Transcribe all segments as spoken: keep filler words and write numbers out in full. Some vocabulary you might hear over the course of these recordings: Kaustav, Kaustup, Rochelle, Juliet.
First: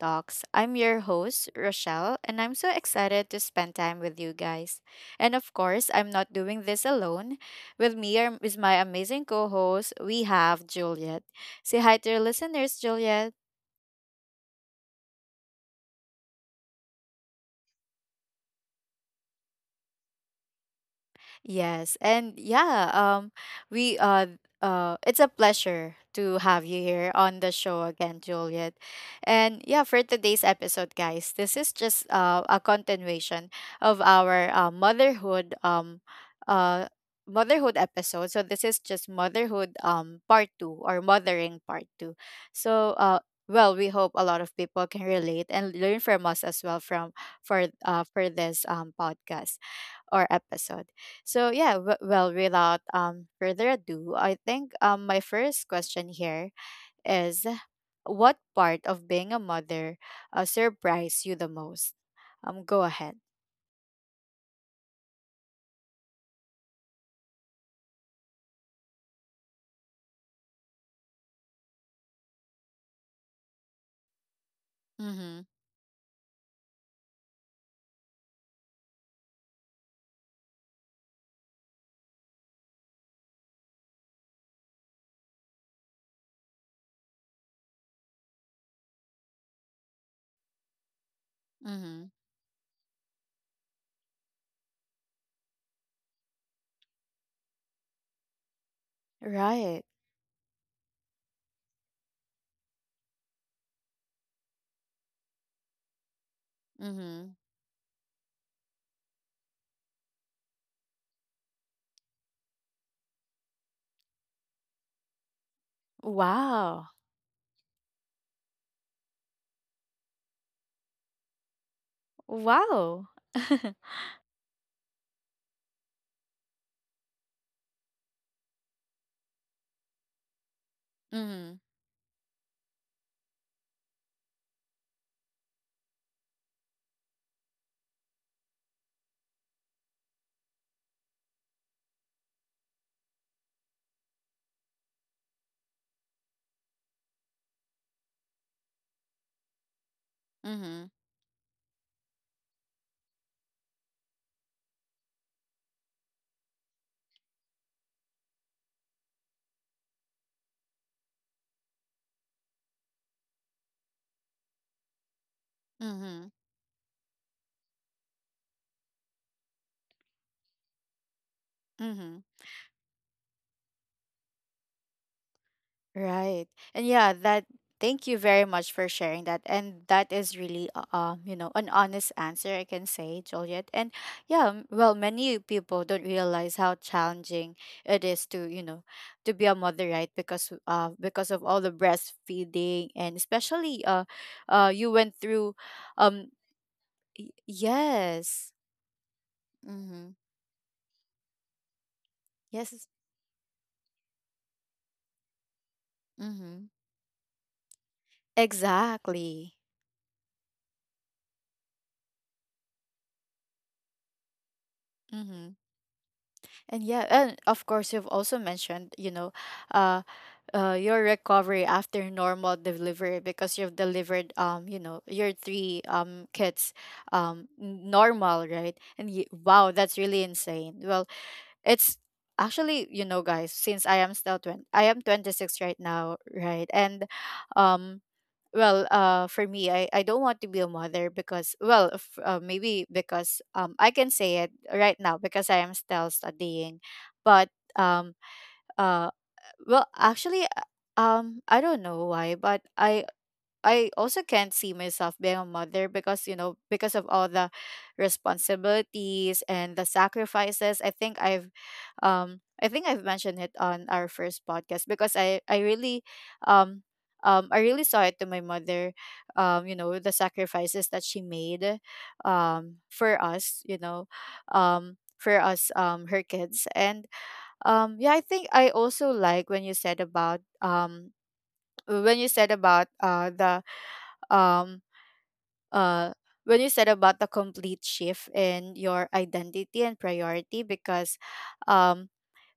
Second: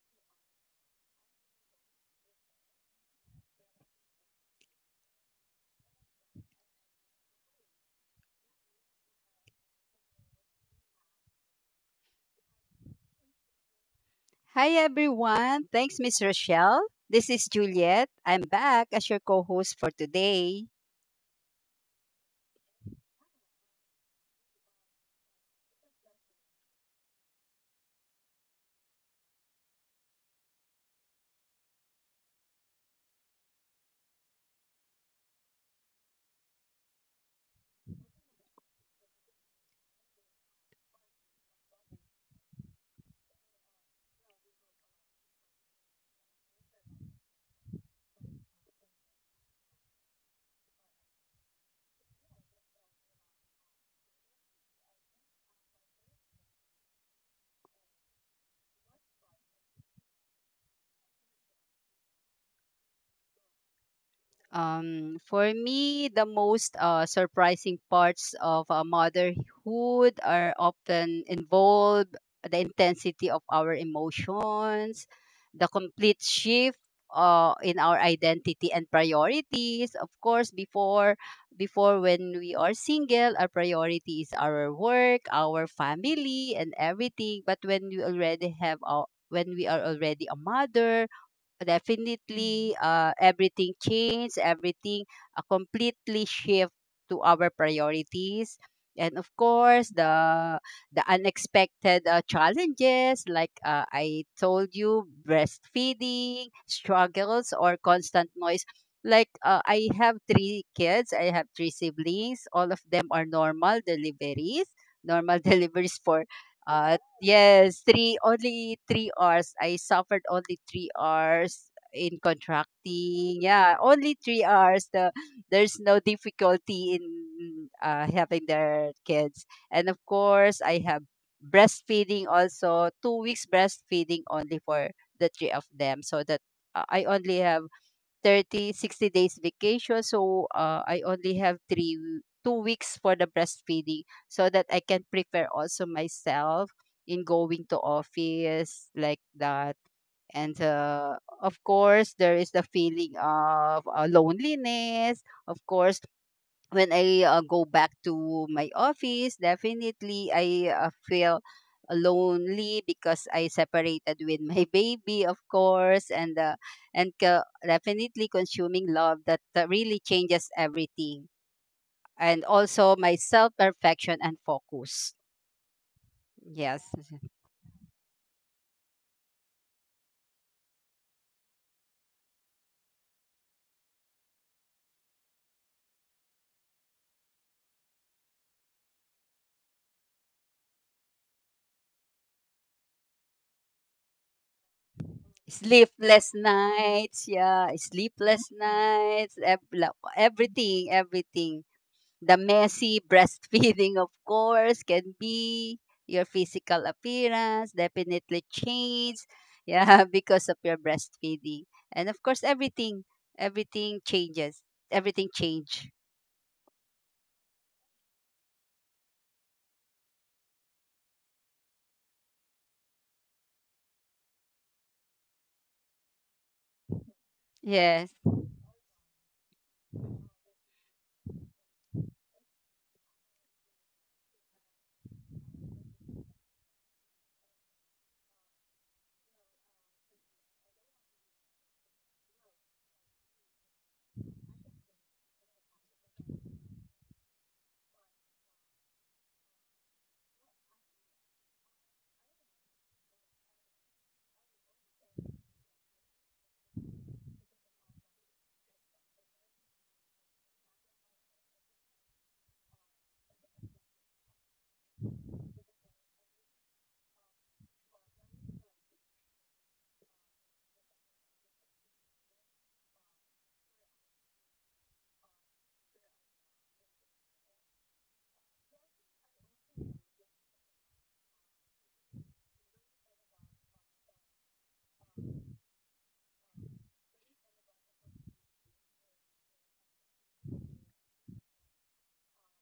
talks. I'm your host, Rochelle, and I'm so excited to spend time with you guys. And of course, I'm not doing this alone. With me are, is my amazing co host, we have Juliet. Say hi to your listeners, Juliet. Hi everyone. Thanks, Miss Rochelle. This is Juliet. I'm back as your co-host for today. Yes, and yeah, um, we uh, uh, it's a pleasure to have you here on the show again, Juliet. And yeah, for today's episode, guys, this is just uh, a continuation of our uh, motherhood um, uh, motherhood episode. So this is just motherhood um part two or mothering part two. So uh. Well, we hope a lot of people can relate and learn from us as well from for uh for this um podcast or episode. So yeah, w- well, without um further ado, I think um my first question here is, what part of being a mother uh, surprised you the most? Um, go ahead. Um, for me, the most uh, surprising parts of uh, motherhood are often involve the intensity of our emotions, Mm-hmm. the complete shift uh, in our identity and priorities. Of course, before before when we are single, our priority is our work, our family, and everything. But when we already have our when we are already a mother Mm-hmm. definitely uh, everything changed, everything uh, completely shift to our priorities. And of Right. course, the the unexpected uh, challenges, like uh, I told you, breastfeeding Mm-hmm. struggles or constant noise. Like uh, I have three kids, I have three siblings. All of them are normal deliveries, normal deliveries for Wow. uh, yes, three only three hours. I suffered only three hours in Wow. contracting. Yeah, only three hours. The there's no difficulty in uh, having their kids, and of course, I have mm-hmm. breastfeeding also. Two weeks breastfeeding only for the three of them, so that uh, I only have Thirty sixty days vacation so uh, I only have three w- two weeks for the breastfeeding so that I can prepare also myself in going to office like that and Mm-hmm. Uh, of course there is the feeling of uh, loneliness of course when I uh, go back to my office, definitely I uh, feel lonely because I separated with my baby, of course, Mm-hmm. and uh, and co- definitely consuming love that uh, really changes everything, Mm-hmm. and also my self perfection and focus. Right. Yes, And yeah, that thank you very much for sharing that. And that is really uh, um, you know, an honest answer I can say, Juliet. And yeah, m- well, many people don't realize how challenging it is to, you know, to be a mother, right? Because uh because of all the breastfeeding and especially uh uh you went through sleepless um nights. y- Yeah, sleepless yes. nights. ev- la- Mhm. Everything, everything. The Yes. messy breastfeeding, of course, can be your Mhm. physical appearance definitely changes. Exactly. Yeah, because of your breastfeeding. And of course, everything, everything changes. Everything Mhm. change. And yeah, and of course you've also mentioned, you know, uh. uh, your recovery after normal delivery because you've delivered um you know your three um kids, um n- Yes, normal, right? And y wow, that's really insane. Well, it's actually, you know, guys, since I am still twenty, I am twenty-six right now, right? And um well, uh for me, i i don't want to be a mother because, well, f- uh, maybe because um I can say it right now because I am still studying. But um uh, well, actually, uh, um, I don't know why, but I I also can't see myself being a mother because, you know, because of all the responsibilities and the sacrifices. I think I've, um, I think I've mentioned it on our first podcast because I I really, um. Um, I really saw it to my mother, um, you know, the sacrifices that she made um, for us, you know, um, for us, um, her kids. And um, yeah, I think I also like when you said about um uh, when you said about uh the um uh when you said about the complete shift in your identity and priority because um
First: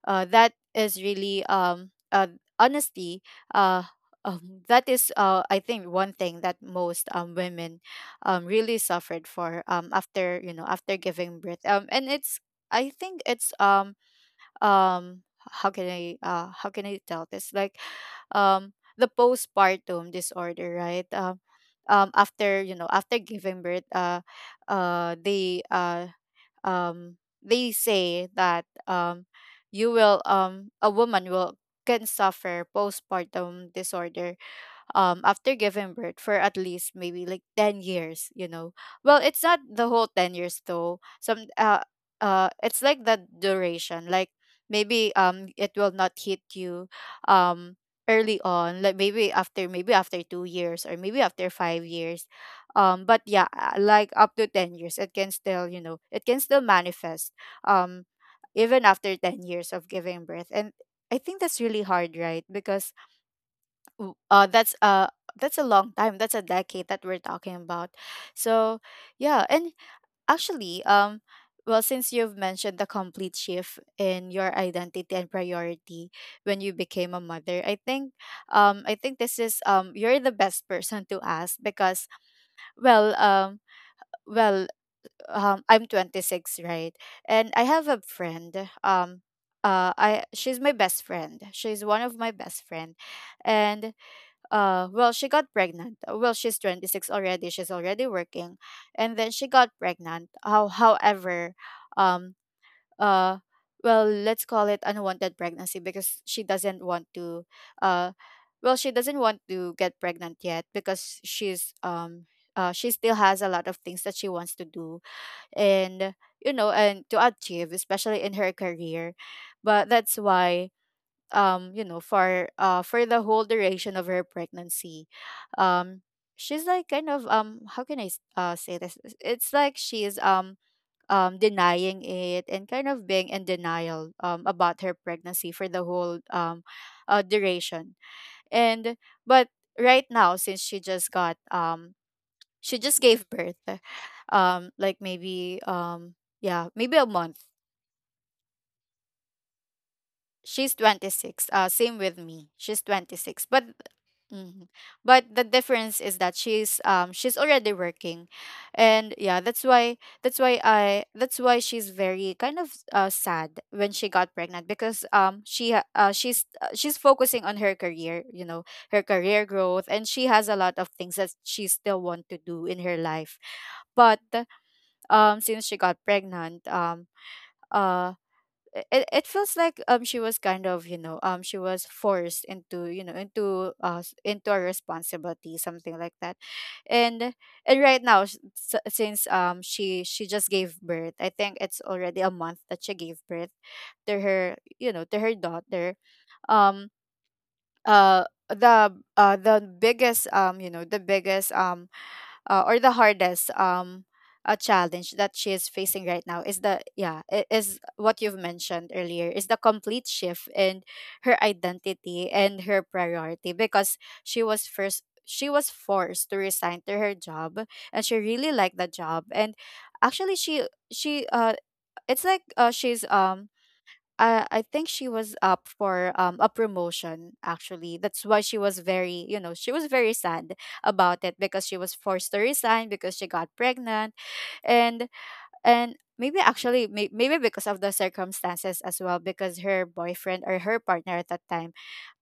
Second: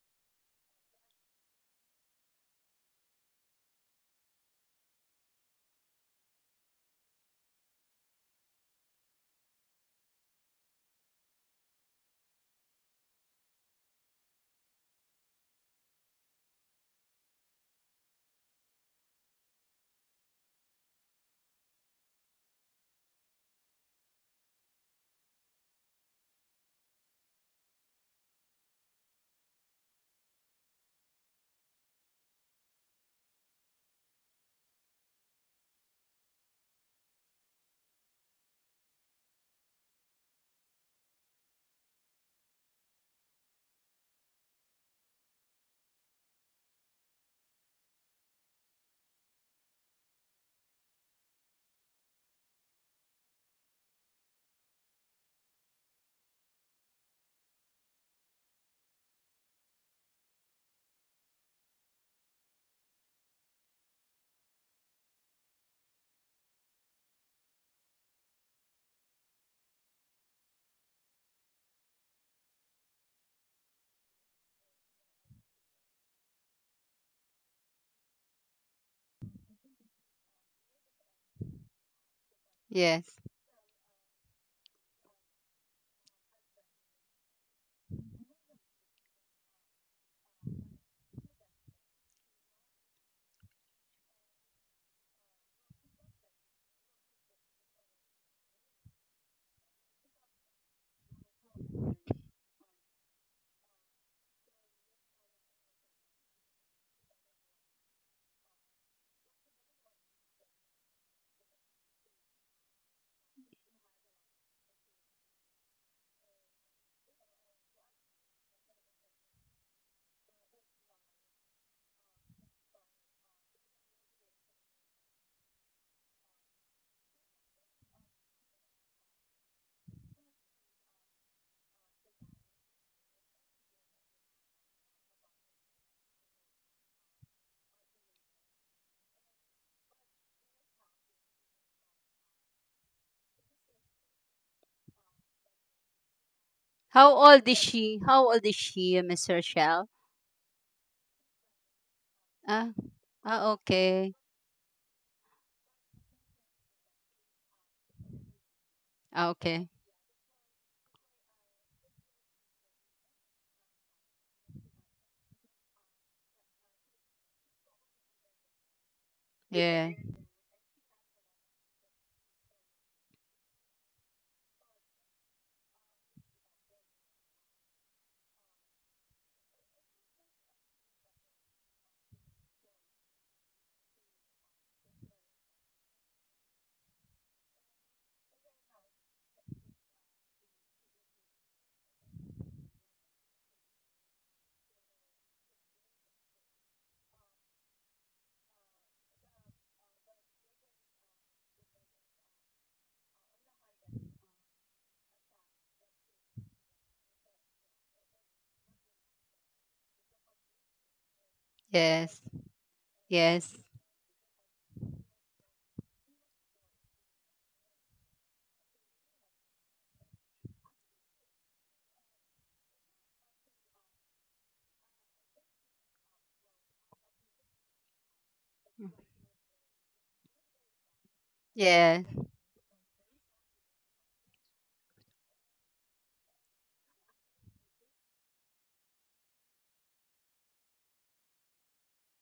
uh that is really um uh honesty, uh um, that is uh I think one thing that most um women um really suffered for um after, you know, after giving birth. Um and it's, I think it's, um um how can i uh how can i tell this, like, um the postpartum disorder, right? Um um after, you know, after giving birth, uh uh they uh um they say that um you will, um a woman will, can suffer postpartum disorder um after giving birth for at least maybe like ten years, you know. Well, it's not the whole ten years though, some uh uh it's like the duration, like maybe, um it will not hit you um early on, like maybe after, maybe after two years, or maybe after five years. Um but Yeah, uh, like up to ten years it can still, you know, it can still manifest um even after ten years of giving birth. And I think that's really hard, right? Because, w- uh that's uh that's a long time, that's a decade that we're talking about. So yeah. And actually, um well, since you've mentioned the complete shift in your identity and priority when you became a mother, I think, um I think this is, um you're the best person to ask because, well yes. um well, um I'm twenty-six, right? And I have a friend, um uh I she's my best friend, she's one of my best friend. And, uh well, she got pregnant. Uh, well, she's twenty-six already, she's already working, and then she got pregnant. How, however, um uh well, let's call it unwanted pregnancy because she doesn't want to, uh well, she doesn't want to get pregnant yet because she's, um uh, she still has a lot of things that she wants to do and, you know, and to achieve, especially in her career. But that's why, um you know, for uh for the whole duration of her pregnancy, um she's like kind of, um how can I s- uh say this, it's it's like she's, um um denying it and kind of being in denial um about her pregnancy for the whole, um uh, duration. And but Right now, since she just got um she just gave birth, um like maybe, um yeah, maybe a How month. old is she? How old is she, Miss Rochelle? She's twenty-six, uh same with me, Ah, she's twenty-six. ah, But okay. Mhm. But the difference is that she's, um she's already working, and Ah, yeah, that's okay. why, that's why I that's why she's very kind of uh, sad when she got pregnant because, um she ha- uh, she's uh, she's focusing on her career, you know, her career Yeah. growth, and she has a lot of things that she still want to do in her life. But um Since she got pregnant, um uh i- it, it feels like, um she was kind of, you know, um she was forced into, you know, into uh s- into a responsibility, something like that. And and Right now, s- s- since, um she she just gave birth, I think it's already a month that she gave birth to her, you know, to her daughter. um uh the uh the biggest, um you know, the biggest, um uh, or the hardest, um a challenge that she is facing right now is the, yeah, i- is what you've mentioned earlier, is the complete shift in her Yes. identity and her Yes. priority because she was first, she was forced to resign to her job, and she really liked the job. And actually, she she uh it's like uh, she's um I I think she was up for, um a promotion actually. That's why she was very, you know, she was very sad about it because she was Yeah. forced to resign because she got pregnant. And and maybe actually, may- maybe because of the circumstances as well, because her boyfriend or her partner at that time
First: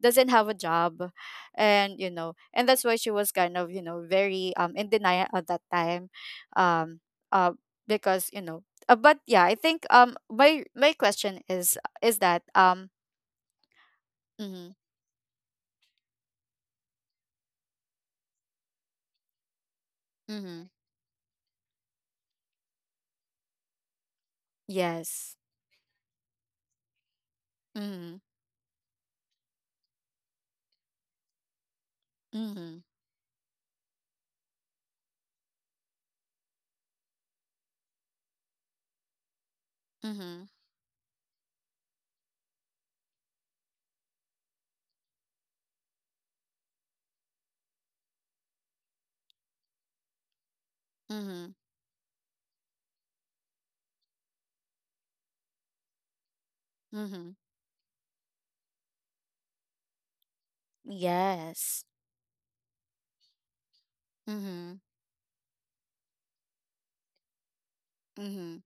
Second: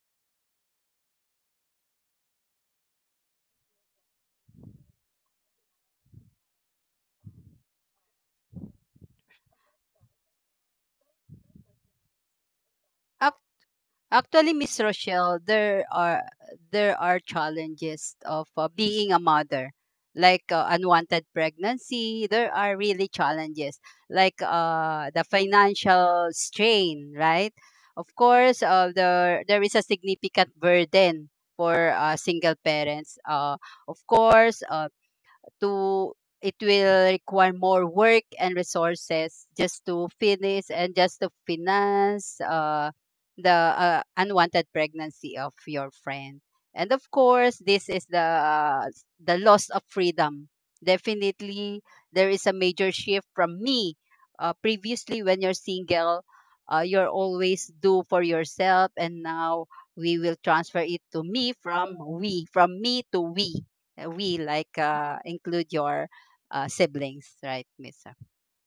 doesn't have a job, and you know, and that's why she was kind of, you know, very, um in denial at that time. um uh because, you know, uh, but yeah, I think, um my my question is is that, um Up Actually, mhm Miss Rochelle, there are there are challenges of uh, being a mother, like uh, mhm unwanted pregnancy. There are really challenges, like uh, the yes financial strain, right? Of mhm course, uh, there there is a significant burden for uh, single mhm parents. Uh, of course, uh, to it will require more work and resources just to mhm finish and just to finance uh, the uh, unwanted pregnancy of your friend. And of course, this is the uh, the loss of freedom. mhm Definitely, there is a major shift from me. Uh, previously, when you're single, uh, you're mhm always do for yourself, and now we will transfer it to me yes from we, from me to we uh, we like mhm uh, include your uh, siblings right misa, mhm.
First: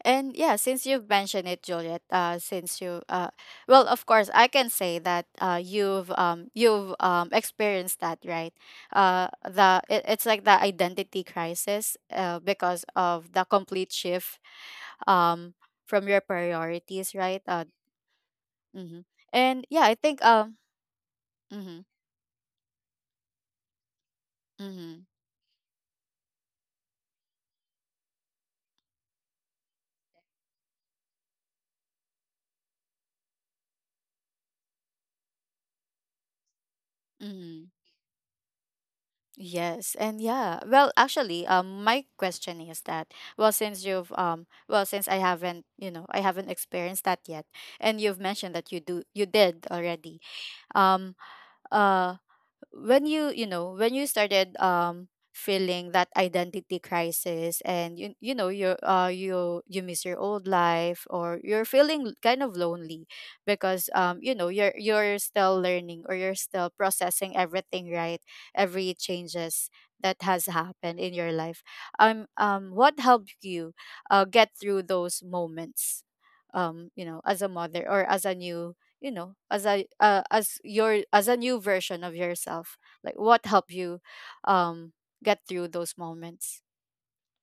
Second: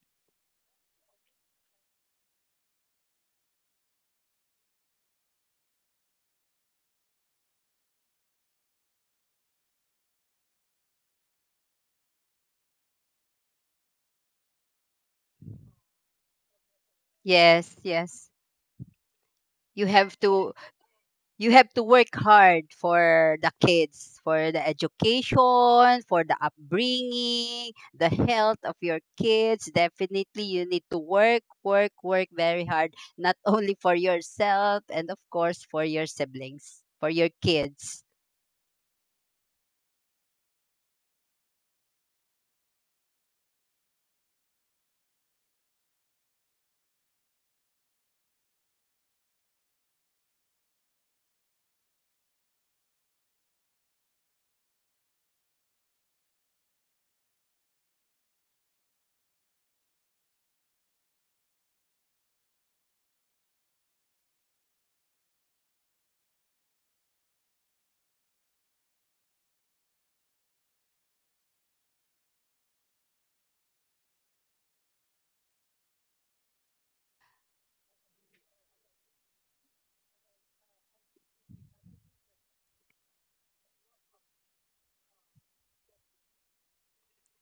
And yeah, since you've mentioned it, Juliet, uh, since you, uh, well, of course, I can say that uh, you've, um, you've um, experienced that, right? Uh, the it, it's like the identity crisis, uh, because of the complete shift, um, from your priorities, right? Uh, yes, yes. mhm. And yeah, You I have think, to um, you have mm-hmm, to work hard for the kids for the mm-hmm, education for the upbringing the health of your kids definitely you need to work work work very hard not only for yourself and of course for your siblings for your mm-hmm. kids. Yes, and yeah. Well, actually, um, my question is that, well, since you've, um, well, since I haven't, you know, I haven't experienced that yet, and you've mentioned that you do, you did already. Um, uh, when you you know, when you started, um feeling that identity crisis, and you you know, you uh you you miss your old life, or you're feeling kind of lonely because, um you know, you're you're still learning, or you're still processing everything, right? Every changes that has happened in your life. Um um what helped you uh get through those moments, um you know, as a mother, or as a new, you know, as a uh, as your as a new version of yourself? Like, what helped you um get through those moments?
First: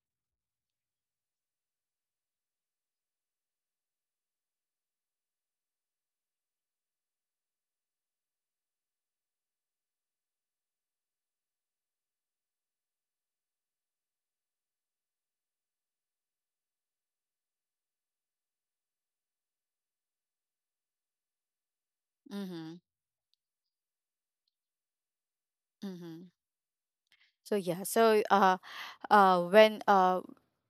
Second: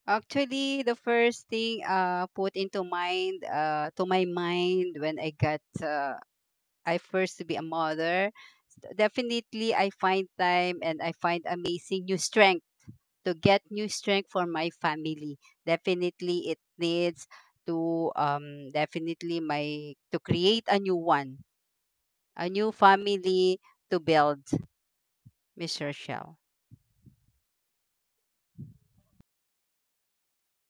Actually, the first thing uh put into mind uh to my mind when I got uh, I first to be a mother, s- definitely I find time and I find amazing new strength to get new strength for my family. Definitely it needs to um definitely my to create a new one, a new Mhm. family to build, Miss Mhm. Rochelle. So yeah so uh uh when uh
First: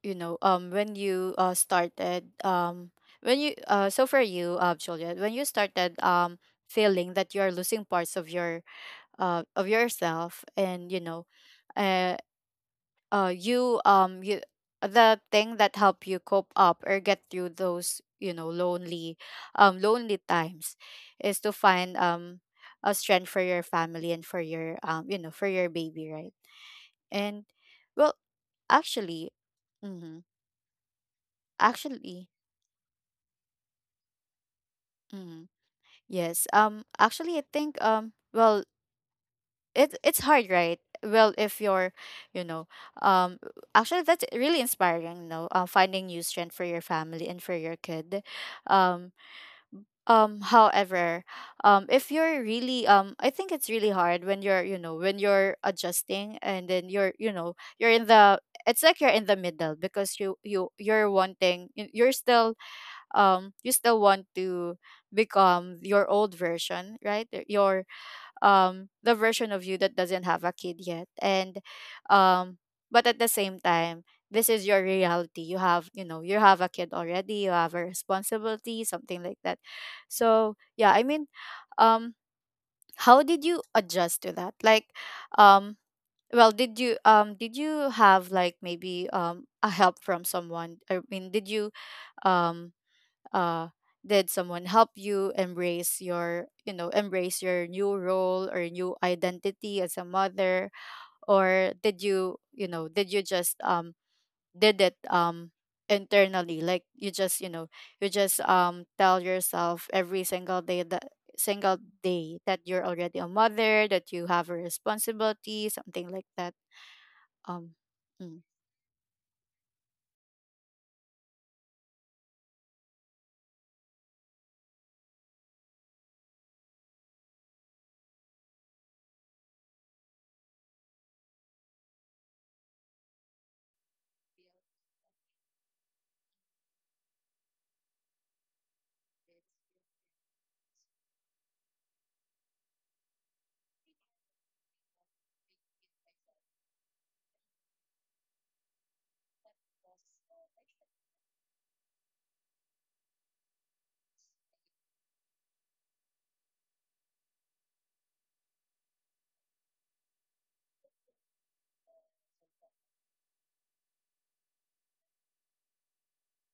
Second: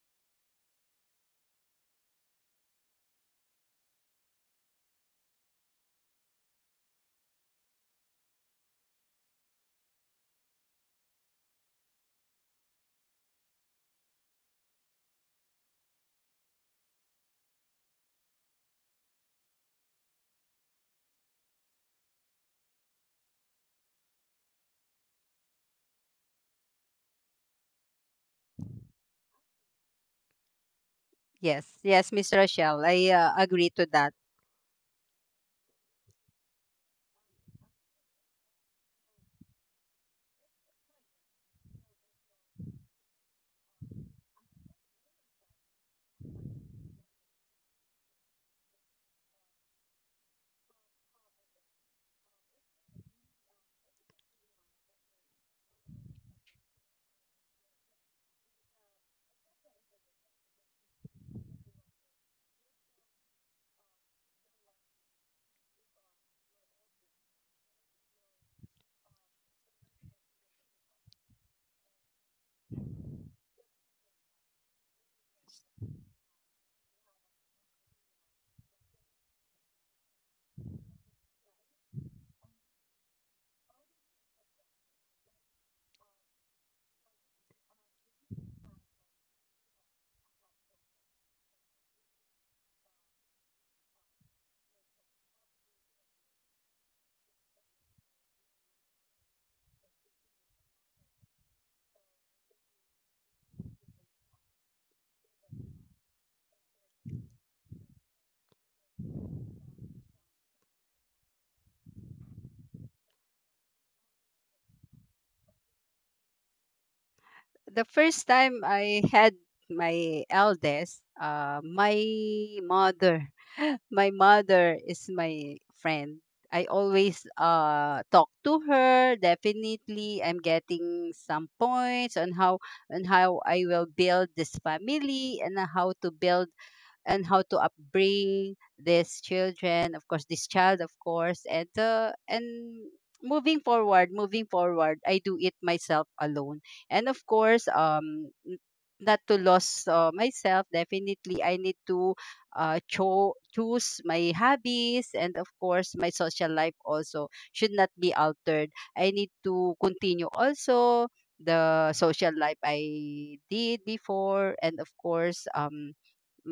you know, um when you uh started, um when you uh so for you, uh Juliet, when you started, um feeling that you are losing parts of your, uh of yourself, and you know, uh uh you um you, the thing that help you cope up or get through those, you know, lonely, um lonely times, is to find, um a strength for your family and for your, um you know, for your baby, right? And, well, actually, mm-hmm, Yes, yes, actually, Miss Rochelle. I uh, agree to that. mm-hmm, yes. Um actually, I think, um well, it it's hard, right? Well, if you're, you know, um actually, that's really inspiring, you know, um, finding new strength for your family and for your kid. um um However, um if you're really, um I think it's really hard when you're, you know, when you're adjusting, and then you're, you know, you're in the, it's like you're in the middle because, you you you're wanting, you- you're still, um you still want to become your old version, right? Your, um the version of you that doesn't have a kid yet and um but at the same time, this is your reality. You have you know you have a kid already. You have a responsibility, something like that. So, yeah, I mean, um how did you adjust to that? Like, um well, did you um did you have, like, maybe um a help from someone? I mean, did you um uh did someone help you embrace your you know embrace your new role or new identity as a mother? Or did you you know did you just um did it um internally, like, you just you know you just um tell yourself every single day that single day that you're already a mother, that you have a responsibility, something like that. um The first mm. time I had my eldest, uh, my mother, my mother is my friend. I always uh, talk to her. Definitely, I'm getting some points on how on how I will build this family and how to build and how to upbring these children of course this child of course and uh, and moving forward moving forward I do it myself alone and of course um n- not to lose uh, myself definitely I need to uh, cho- choose my hobbies and of course my social life also should not be altered I need to continue also the social life I did before and of course um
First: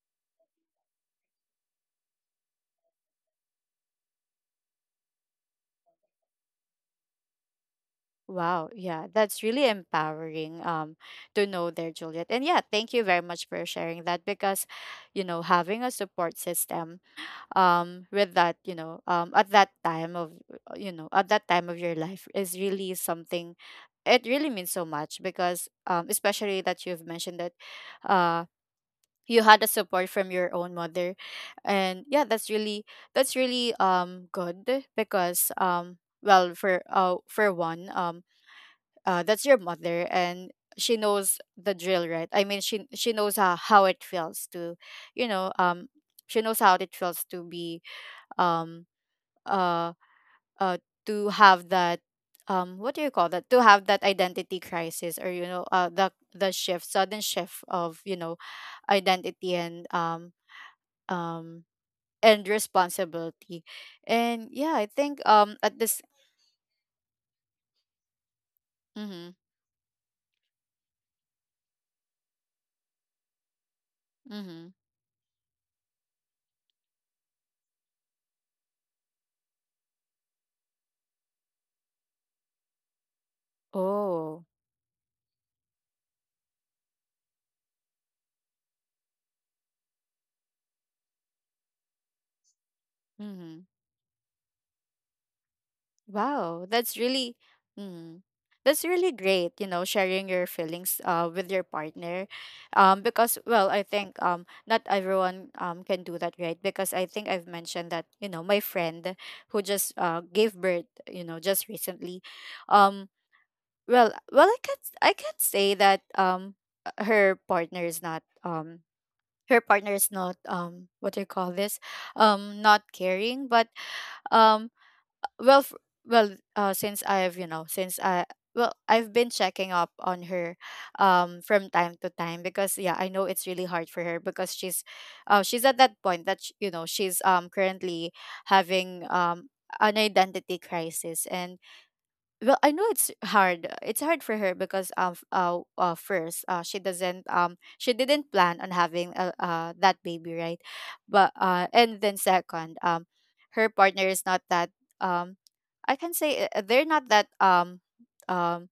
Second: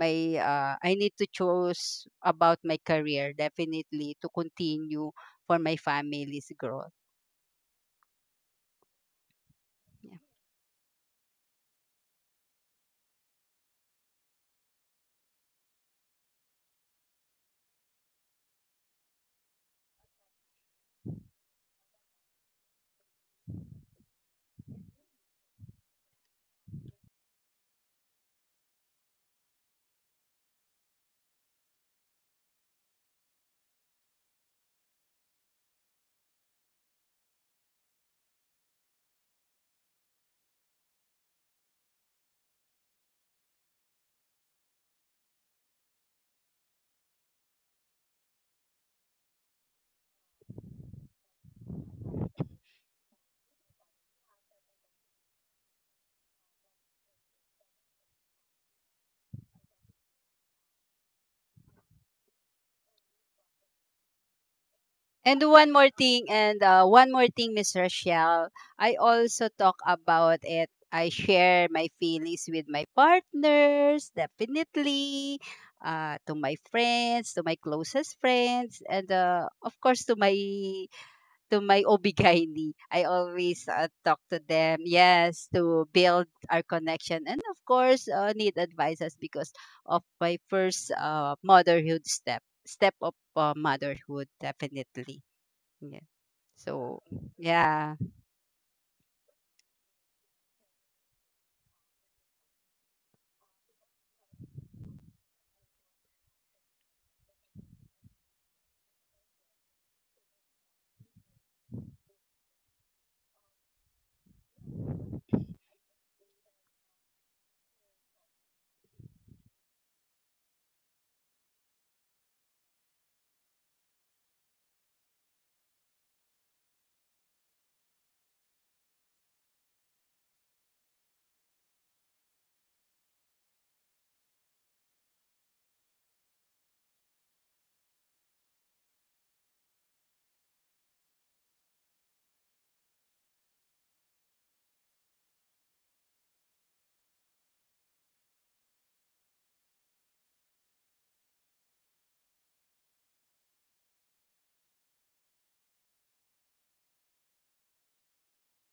my uh, I need to choose about my career definitely to continue for my family's growth. Wow, yeah, that's really Yeah. empowering, um to know there, Juliet. And yeah, thank you very much for sharing that, because, you know, having a support system um with that, you know, um at that time of uh, you know, at that time of your life is really something. It really means so much, because um especially that you've mentioned that uh you had a support from your own mother. And yeah, that's really, that's really um good, because, um well, for uh for one, um uh, that's your mother. And she knows the drill, right? I mean, she she knows how, how it feels to, you know um she knows how it feels to be um uh uh to have that, um what do you call that, to have that identity crisis, or you know uh the the shift, sudden shift of you know identity and um um and responsibility. And yeah, I think, And um one at more this thing, and uh, one more thing, Miss Rochelle, I Mm-hmm, also talk about it. I share my feelings with my partners, mm-hmm. definitely, uh, to my friends, to my closest friends, and uh, of course to my to my obigaini. I always uh, talk to Oh. them, yes, to build our connection. And of course, uh, need advices because of my first uh, motherhood step, step of uh, motherhood, definitely. Yeah. Wow, that's So, really, yeah, mm, that's really great. You know, sharing your feelings, uh, with your partner, um, because, well, I think, um, not everyone um can do that, right? Because I think I've mentioned that, you know my friend who just uh gave birth, you know, just recently, um, well, well, I can not I can not say that um uh, her partner is not um her partner is not um what do you call this, um not caring, but um well f- well uh since I've you know since I well I've been checking up on her, um from time to time, because, yeah, I know it's really hard for her, because she's uh she's at that point that, sh- you know she's um currently having um an identity crisis. And well, I know it's hard, it's hard for her because um f- uh, uh first, uh she doesn't um she didn't plan on having uh, uh that baby, right? But uh and then second, um her partner is not that, um I can say, uh, they're not that um um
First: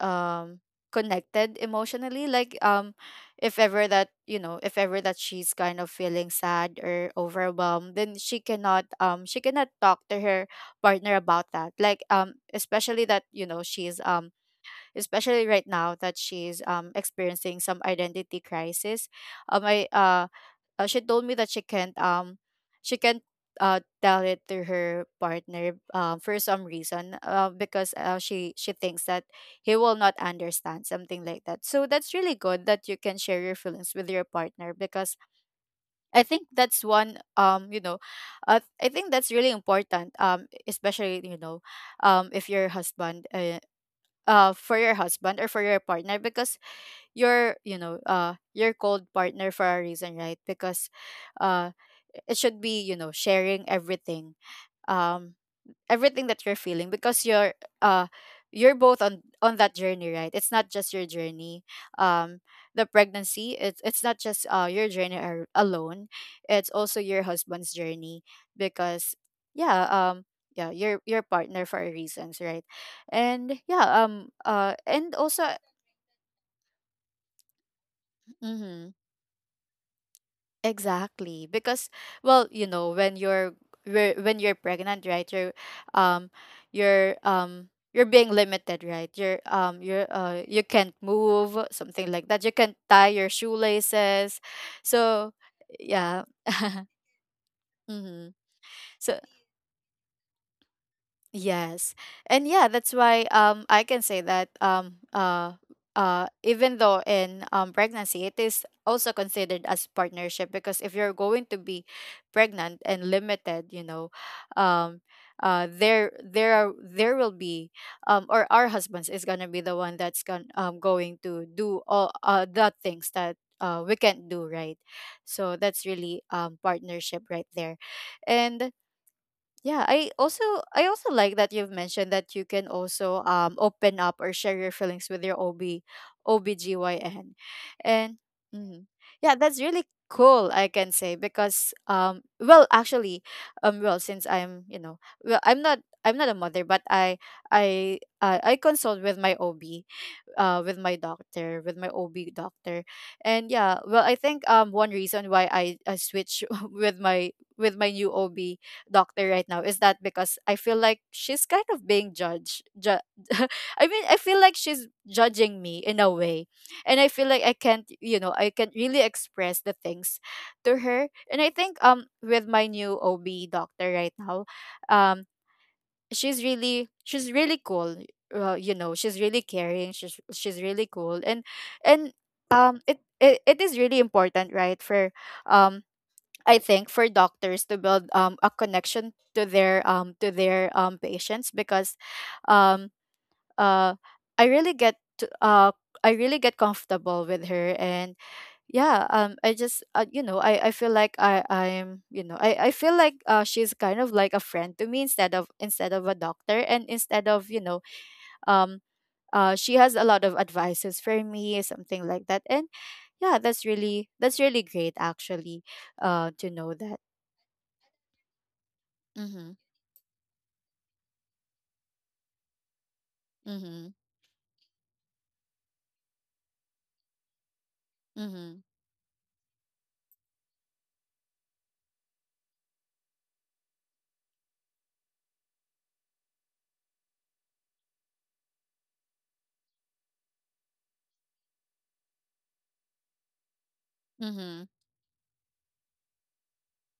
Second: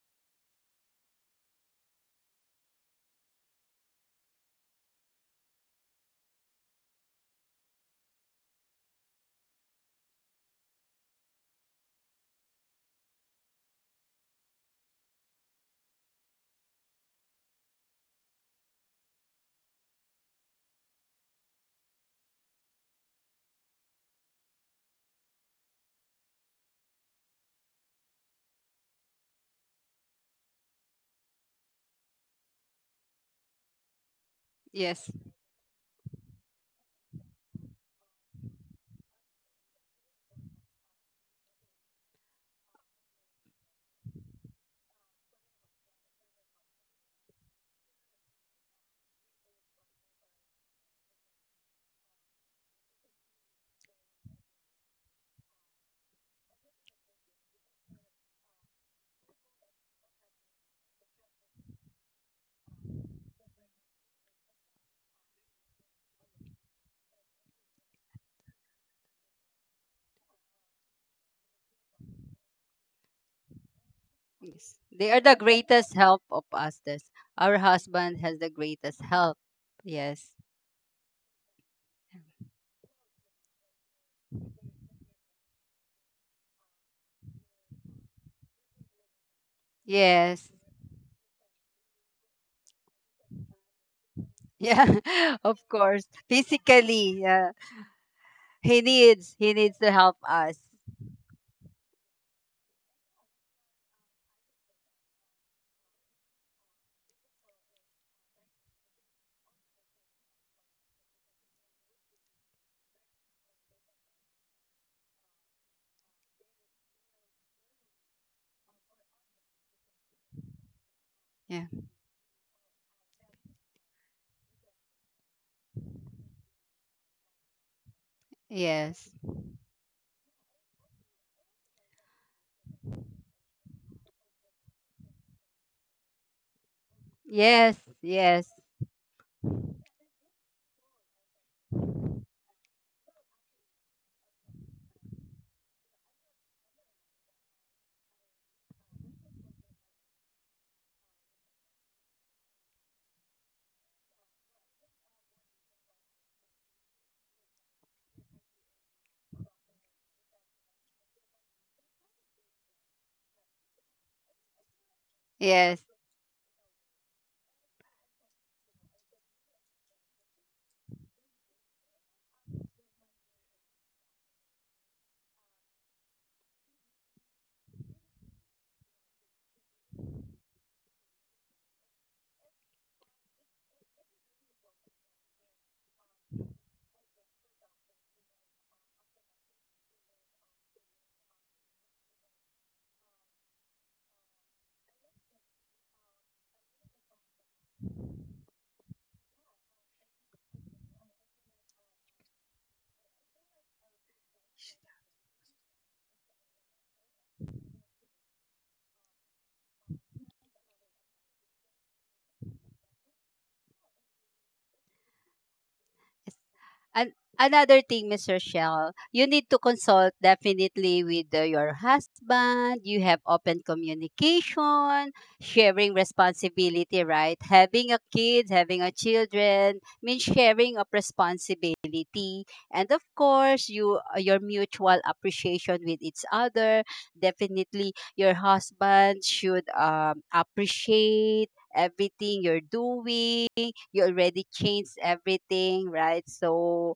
um connected emotionally, like, um if ever that, you know if ever that she's kind of feeling sad or overwhelmed, then she cannot um she cannot talk to her partner about that, like, um especially that, you know she's um especially right now that she's um experiencing some identity crisis. Um I uh uh, She told me that she can't um she can't uh tell it to her partner, um for some reason, uh, because uh, she she thinks that he will not understand, something like that. So that's really good that you can share your feelings with your partner, yes, because I think that's one, um you know uh, I think that's really important, um especially, you know um if your husband, uh, uh for your husband or for your partner, because you're, you know uh your cold partner for a reason, right? Because uh it should be, you know sharing everything, um everything that you're feeling, because you're uh you're both on on that journey, right? It's not just your journey, um the pregnancy, it's it's not just uh your journey ar- alone. It's also your husband's journey, because, yeah, um yeah, your your partner for reasons, right? And yeah, um uh yes. They and are the also greatest help of us. This. Our husband has the mhm. greatest help. Yes, Exactly. Because, well, you know, when you're whe- when you're pregnant, right? You're um you're um you're being limited, right? You're um you're uh yes. you can't move, something like that. You can't tie your shoelaces. Yeah, So, of course. yeah. Physically, yeah. Mm-hmm. He So, needs, he needs to help us. yes. And yeah, that's why, um I can say that, um uh uh even though in um pregnancy, it is also considered as partnership, because if you're going to be pregnant and limited, you know, um uh there there are there will be, um or our husbands is going to be the one that's going um going to Yeah. do all uh the things that uh we can't do, right? So that's really um partnership right there. And Yes. yeah, I also I also like that you've mentioned that you can also um open up or share your feelings with your O B O B G Y N. Yes. And, Yes. mm, yeah, that's really cool, I can say, because um well, actually, um well, since I'm, you know, well, I'm not I'm not a mother, but I I I, I consult with my O B, uh, with my doctor, with my O B doctor. And yeah, well, I think, um one reason why I, I switch with my with my new O B doctor right now is that because I feel like she's kind of being judged. Ju- I mean, I feel like she's judging me Yes. in a way, and I feel like I can't, you know, I can't really express the things to her. And I think, um with my new O B doctor right now, um she's really she's really cool, uh, you know, she's really caring, she's she's really cool, and and um it, it it is really important, right, for um I think for doctors to build um a connection to their um to their um patients, because um uh I really get to, uh I really get comfortable with her. And yeah, um I just, uh, you know I I feel like I I'm you know I I feel like uh she's kind of like a friend to me, instead of instead of a doctor, and instead of, you know um uh she has a lot of advices for me, something like that. And yeah, that's really, that's really great, actually, uh Yes. to know that. And another thing, Miss Rochelle, you Mhm. need to consult definitely with uh, your husband. You have open Mhm. communication, sharing responsibility, right? Having a kid, Mhm. having a children means sharing of responsibility. And of course, you uh, your mutual appreciation with each other. Definitely, your husband should um, appreciate everything you're doing you already Mhm. changed everything, right? So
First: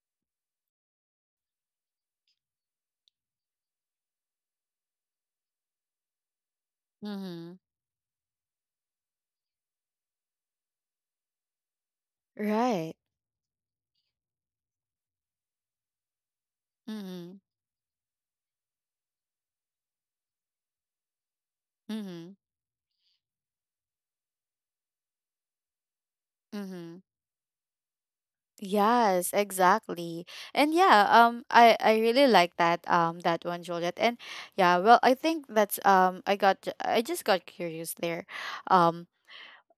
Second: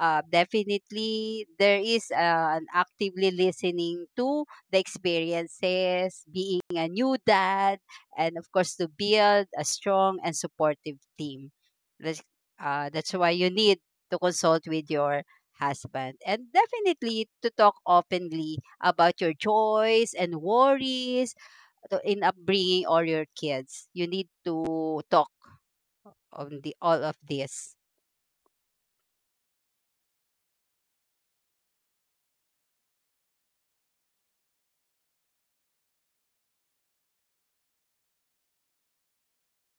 uh, definitely there is uh, an actively listening to the experiences, being a new Mhm. dad, and of course to build a strong and supportive team. That's, uh, Right. that's why you need to consult with your husband and definitely Mhm. to talk openly about your joys and worries to- in Mhm. upbringing all your kids. You need to talk on the all Mhm. of this. Yes, exactly. And yeah, um I I really like that, um that one, Juliet. And yeah, well, I think that's, um I got I just got curious there. Um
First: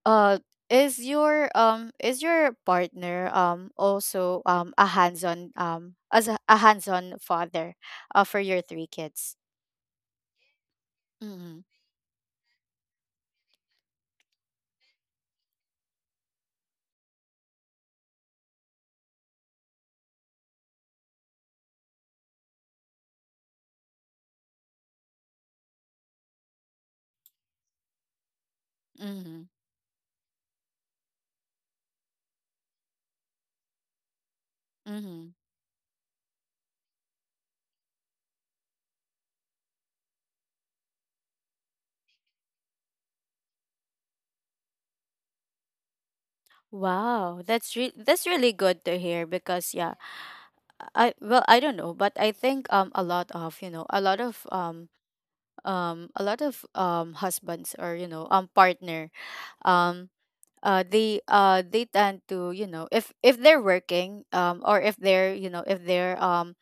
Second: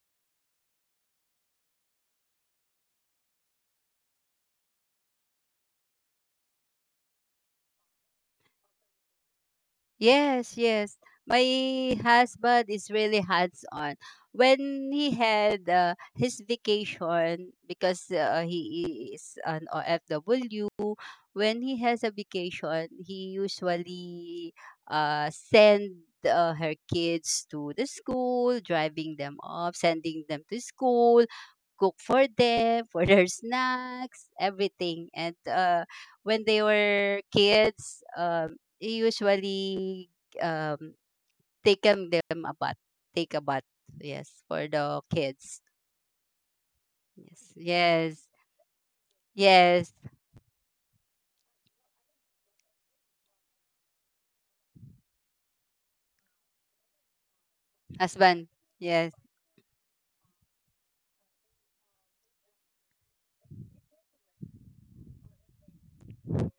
uh is your um is your partner um also um a hands-on, um as a, a hands-on father, uh, for your three kids? Yes, yes. My Mhm. husband is really hands on. When he had uh, his vacation, because uh, he is an O F W, when he has a vacation, he usually uh, send uh, her kids to the school, driving them Mhm. up, sending them to school, cook for them, for their snacks, everything. Mhm. And uh, When they were kids, um, he usually um, taken them a bath, take a bath, yes, for the kids. Wow, Yes, that's re- that's yes, really good to hear, because, yes, yeah, I, well I don't know, but I think, um a lot of, you know, a lot of, um um a lot of um husbands, or, you know um husband, partner, yes, um uh they uh they tend to, you know if if they're working, um or if they're, you know if they're um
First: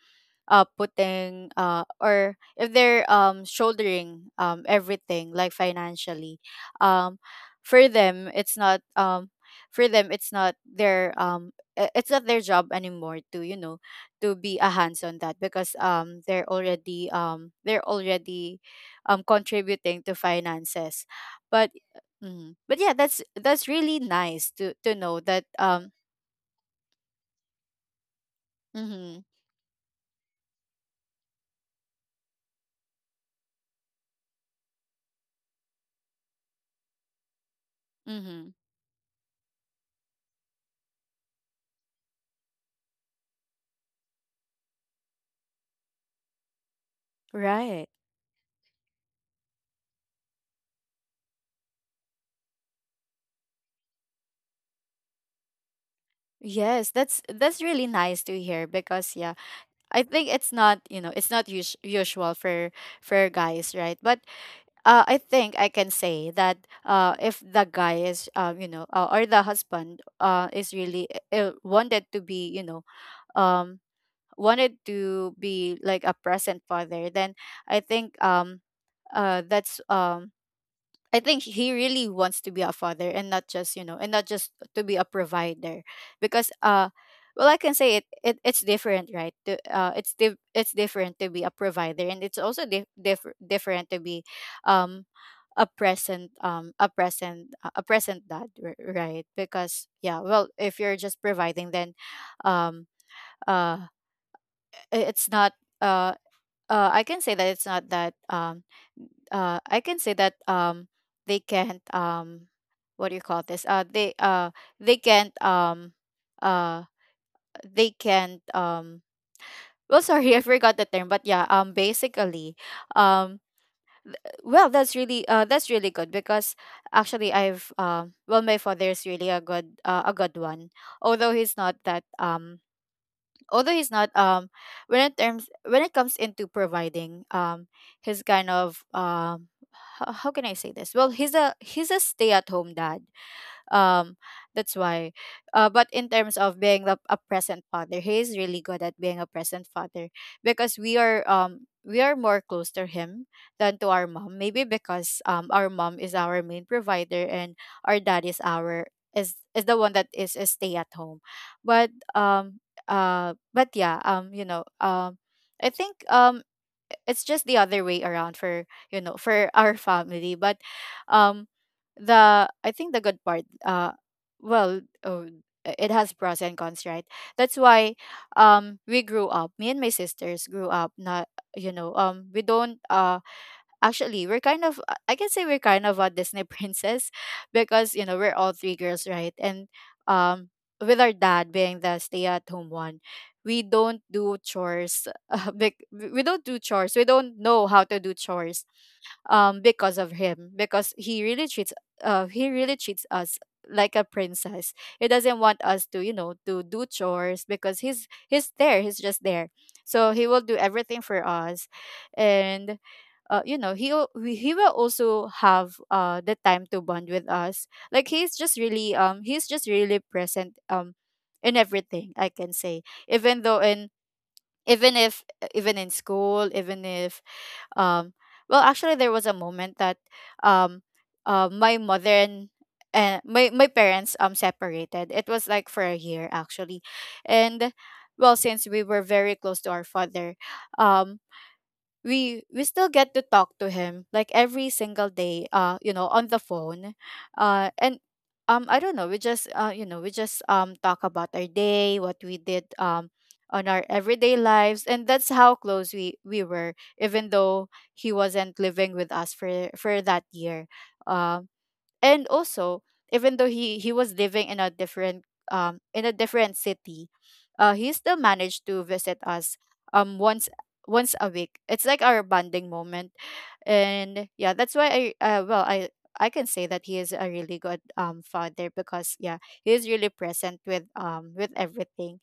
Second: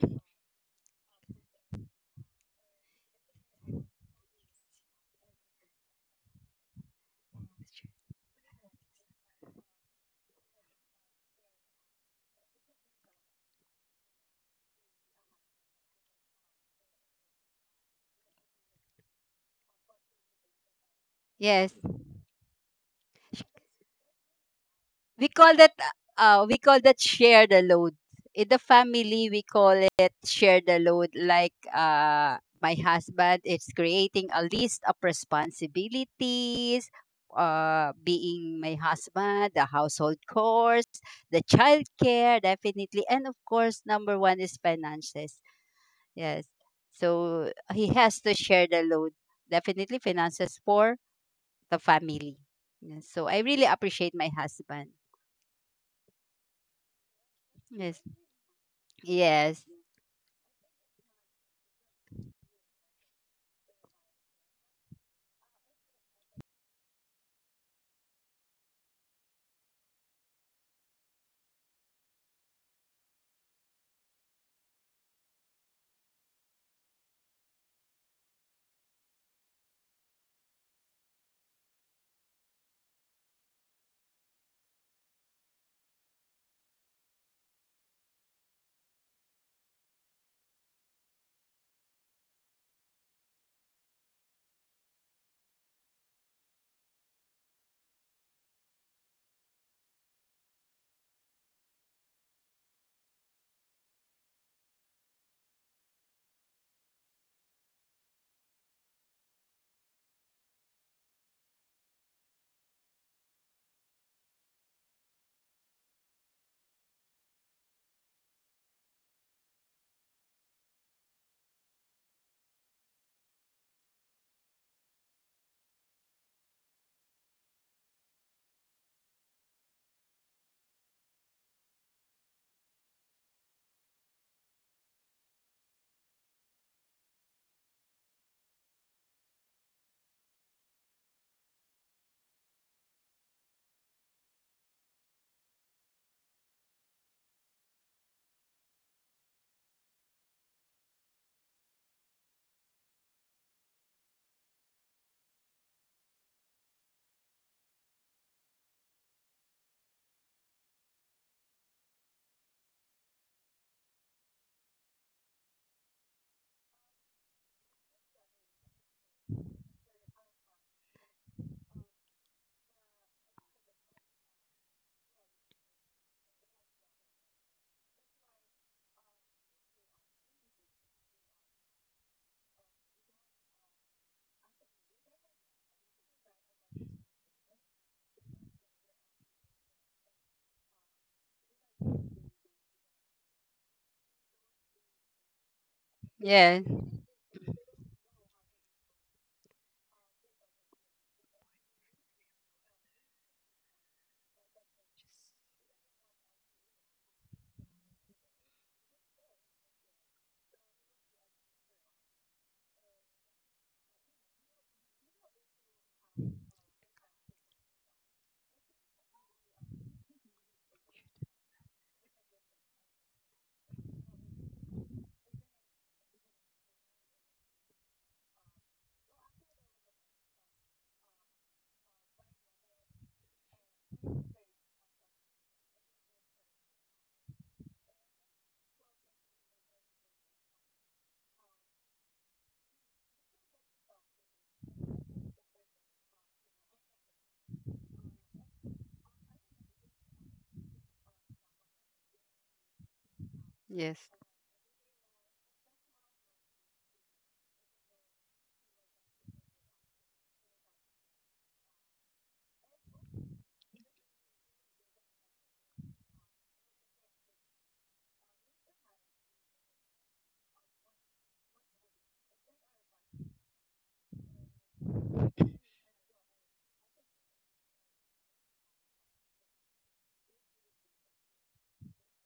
uh putting, uh or if they're um shouldering um everything, like, financially, um for them, it's not, um for them it's not their, um i- it's not their job anymore to, you know to be a hands on that, because um they're already, um they're already um contributing to finances, but, yes. mhm, but, yeah, that's that's really nice to to know We that call that um uh we call that share the load in the mhm. family we call it share the load like uh my husband is creating a list of responsibilities uh Mhm. being my husband the household chores the child care definitely and of course number one is finances yes so Right. he has to share the load definitely finances for the family. Yes, so I really appreciate my husband, Yes, that's that's really yes. nice to hear, because, yeah, Yes. I think it's not, you know, it's not us- usual for for guys, right? But uh I think I can say that, uh if the guy is, um, you know, uh, or the husband uh is really, uh, wanted to be, you know, um wanted to be like a present father, then I think, um uh that's, um I think he really wants to be a father, and not just, you know, and not just to be a provider. Because, uh well, I can say it, it it's different, right? To, uh it's di- it's different to be a provider, and it's also di- diff- different to be, um a present um a present, uh, a present dad, r- right? Because, yeah, well, if you're just providing, then um uh i- it's not, uh uh, I can say that it's not that, um uh I can say that um they can't, um what do you call this? Uh they uh they can't, um uh they can't, um well, sorry, I forgot the term. But, yeah, um basically, um well, that's really, uh that's really good, because, actually, I've um well, my father is really a good, uh, a good one, although he's not that, um although he's not, um when it terms when it comes into providing, um he's kind of, um how, how can I say this? Well, he's a he's a stay at home dad. um that's why. Uh but in terms of being the, a present father, he is really good at being a present father, because we are um we are more close to him than to our mom, maybe because um our mom is our main provider, and our dad is our is is the one that is, is stay at home. But um uh but yeah um you know um I think um it's just the other way around for you know for our family. But um the I think the good part— uh well oh, it has pros and cons, right? That's why, um we grew up, me and my sisters grew up not, you know um we don't— uh actually, we're kind of— uh, I can say we're kind of a Disney princess because, you know we're all three girls, right? And, um, with our dad being the stay-at-home one, we don't do chores. Uh, bec- we don't Yeah. do chores. We don't know how to do chores. Um, because of him— because he really treats uh he really treats us like a princess. He doesn't want us to you know to do chores because he's he's there. He's just there. So he will do everything for us, and uh, you know he will he will also have uh the time to bond with us, like, he's just really um he's just really present um in everything, I can say. Even though— in even if uh, even in school, even if— um well, actually, there was a moment that— um uh, my mother and— and my, my parents um separated. It was like for a year, actually. And, well, since we were very close to our father, um we we still get to talk to him, like, every single day, uh you know on the phone. Uh and um I don't know, we just uh you know we just um talk about our day, what we did um on our Yes. everyday lives, and that's how close we we were, even though he wasn't living with us for for that year. Um and also, even though he he was living in a different— um in a different city, uh he still managed to visit us, um once once a week. It's like our bonding moment. And yeah, that's why I uh, well I I can say that he is a really good um father, because, yeah, he is really present with um with everything.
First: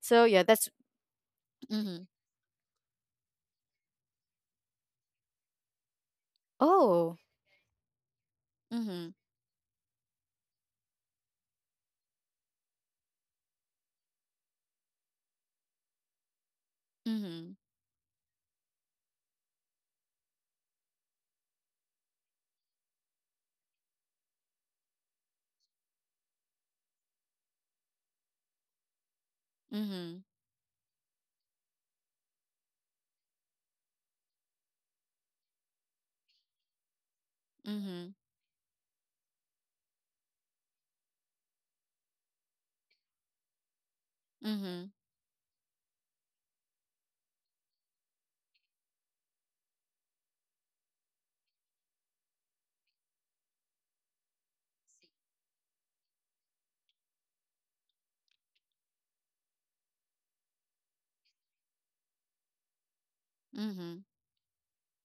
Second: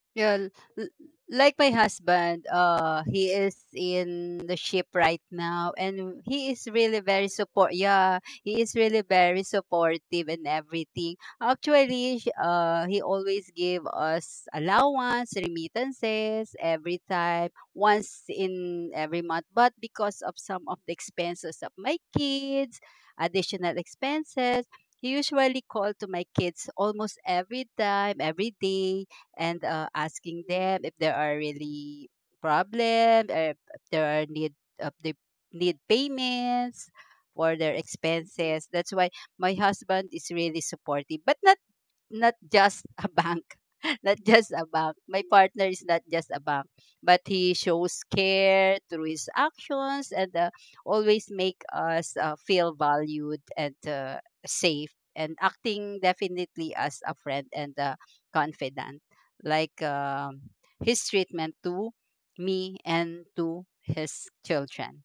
So yeah, Yeah, l- that's— l- like my Mm-hmm. husband, uh, he is in the ship right now, and he is really Oh. very support. Yeah, he is really Mm-hmm. very supportive and everything. Actually, sh- uh, he always give us allowance, remittances every time, Mm-hmm. once in every month. But because of some of the expenses of my kids, additional expenses, he usually call to my kids almost every time, every day and uh, Mm-hmm. asking them if there are really problem or if there are need of the need payments for their Mm-hmm. expenses. That's why my husband is really supportive, but not not just a bank, not just a Mm-hmm. bank. My partner is not just a bank, but he shows care through his actions and uh, always make us uh, feel valued and uh, safe and acting definitely as a friend and a confidant like um his treatment to me and to Mm-hmm. his children.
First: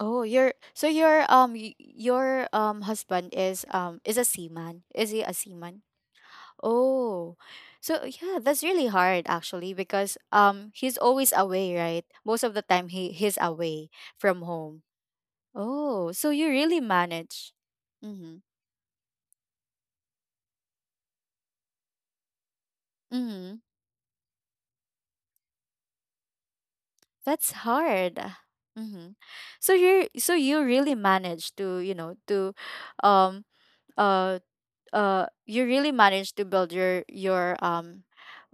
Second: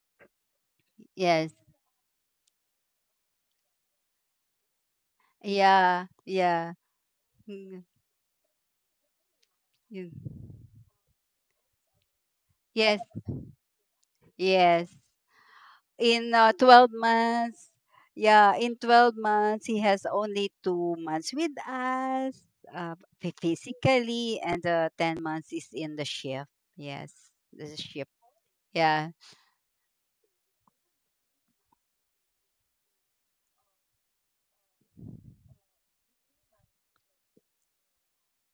Oh, your so your Yes. um y- your um husband is um is a seaman. Is he a seaman? Yeah. Yeah. Oh. Mm, So yeah, that's really hard, actually, yeah. because um he's always away, right? Most of the time Yes, he he's away from home. yes. Oh, so In you uh, really twelve manage. months, Mhm. yeah, in twelve months, he has only two months with us uh, phy- Mhm. physically, and the ten months is in the shift. Yes, That's the shift. hard. Yeah, Mhm. So you so you really manage to— you know, to um uh uh you really managed to build your your um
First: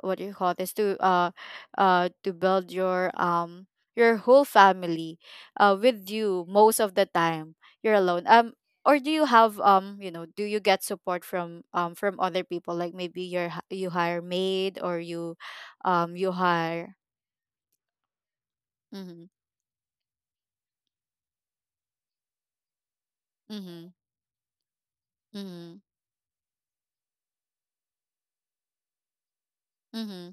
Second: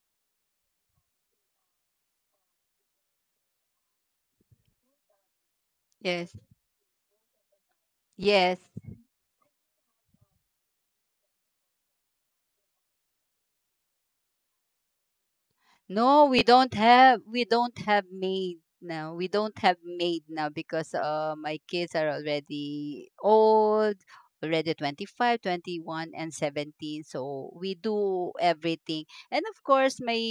what do you call this, to— uh uh to build your— um your whole family, uh with yes, you most of the time. You're alone, um yes. or do you have— um you know do you get support from— um from other people, like, maybe you're h- you hire maid, or you— um No, you we don't hire— have we don't have maid now. Mm-hmm. We don't have maid now because uh my kids are already Mm-hmm. old, already twenty five, Mm-hmm. twenty one, and seventeen. So we do everything. And of course, my Mm-hmm.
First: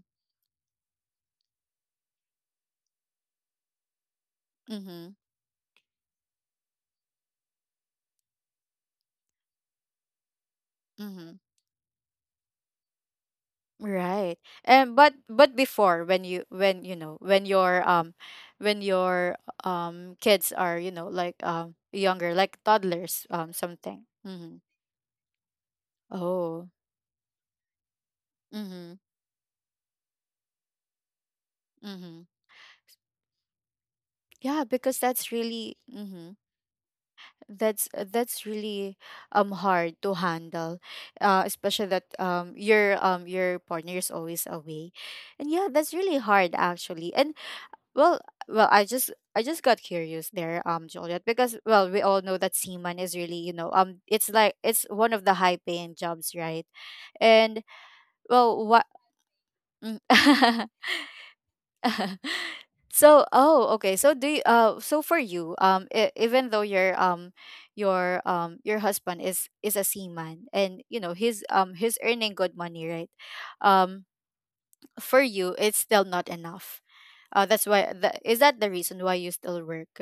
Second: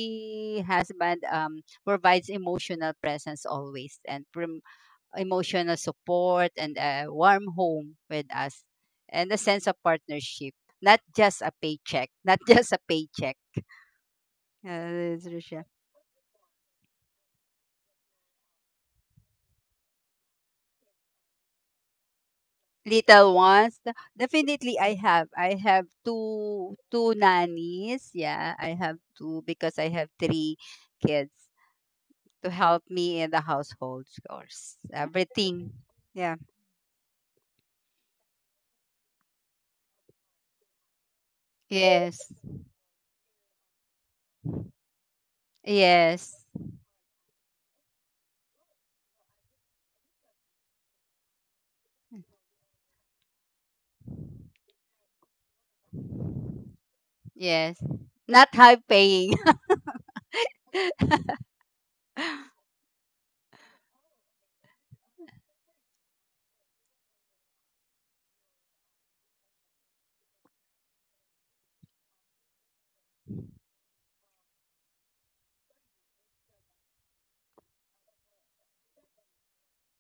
husband um provides emotional presence always and prom- Mm-hmm. emotional support and a warm home with us and a sense of partnership, not Hmm. just a paycheck, not just a paycheck. Right. And— but Uh, but before, when you— when you know when your— um when your um kids are, you know like, um younger, like toddlers, little um ones? something. Mhm. Definitely I have. I have Oh. two two nannies. Yeah, I have Mhm. two because I have three kids Mhm. to help me in the household Yeah, chores. because that's Everything. really— mhm Yeah. that's that's really um hard to handle. Uh especially that, Yes. um your um your partner is always away. And yeah, that's really Yes. hard, actually. And— Well, well, I just I just got curious there, um, Juliet, because, well, we all know that seaman is really, you know, um, it's like it's one of the high paying jobs, right? And, Yes. Not well, high what? paying. So, oh, okay. So do you, uh, so for you, um, e- even though your um, your um, your husband is is a seaman, and, you know he's um he's earning good money, right? Um, for you, it's still not enough. Uh, that's why. Th- is that the reason why you still work?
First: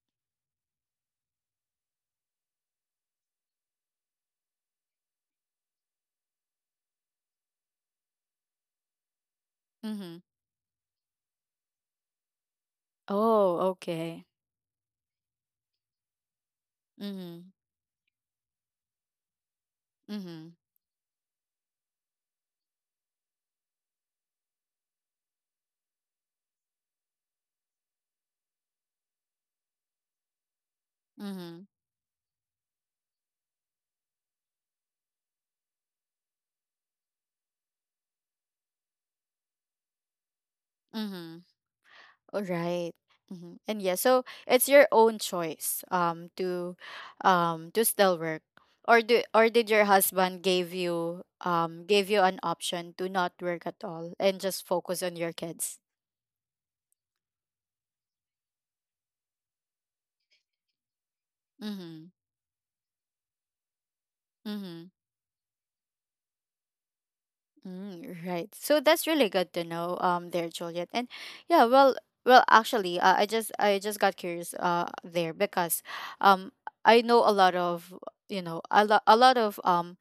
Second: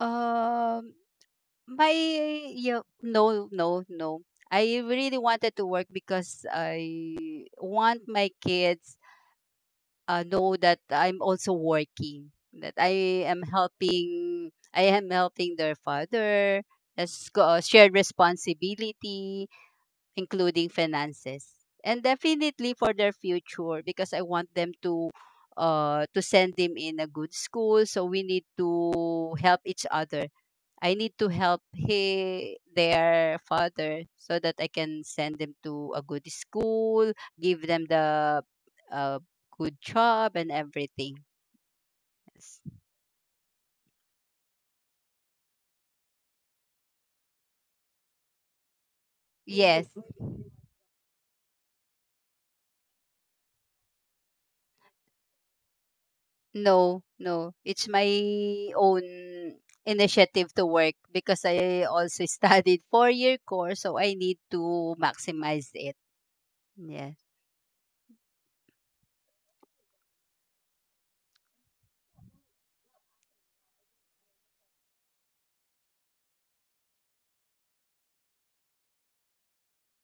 Um, my yeah, no, no, no. I really wanted to work because I want my kids Mm-hmm. uh, know that I'm also working, that I am Oh, okay. helping, I am helping their father, as co- Mhm. uh, shared responsibility, Mhm. including finances and definitely for their future because I want them to uh to send them in a good school so we need to help each other. I need to help Mhm. he their father so that I can send them to a good school give them the uh, good job and everything, Mhm. All right. Mhm. And yeah, so it's your own choice um to um to still work. Or do or did yes. your husband gave you um gave you an option to not work at all and just focus on your kids? No, no. It's my own initiative to work because I Mhm. also studied four-year course, so I need Mhm. to maximize it. Yeah. Mm, right. So that's really good to know, um, there, Juliet. And yeah, well— well, actually, uh, I just I just got curious, uh, there, because, um, I know a lot of— you know a lot a lot of um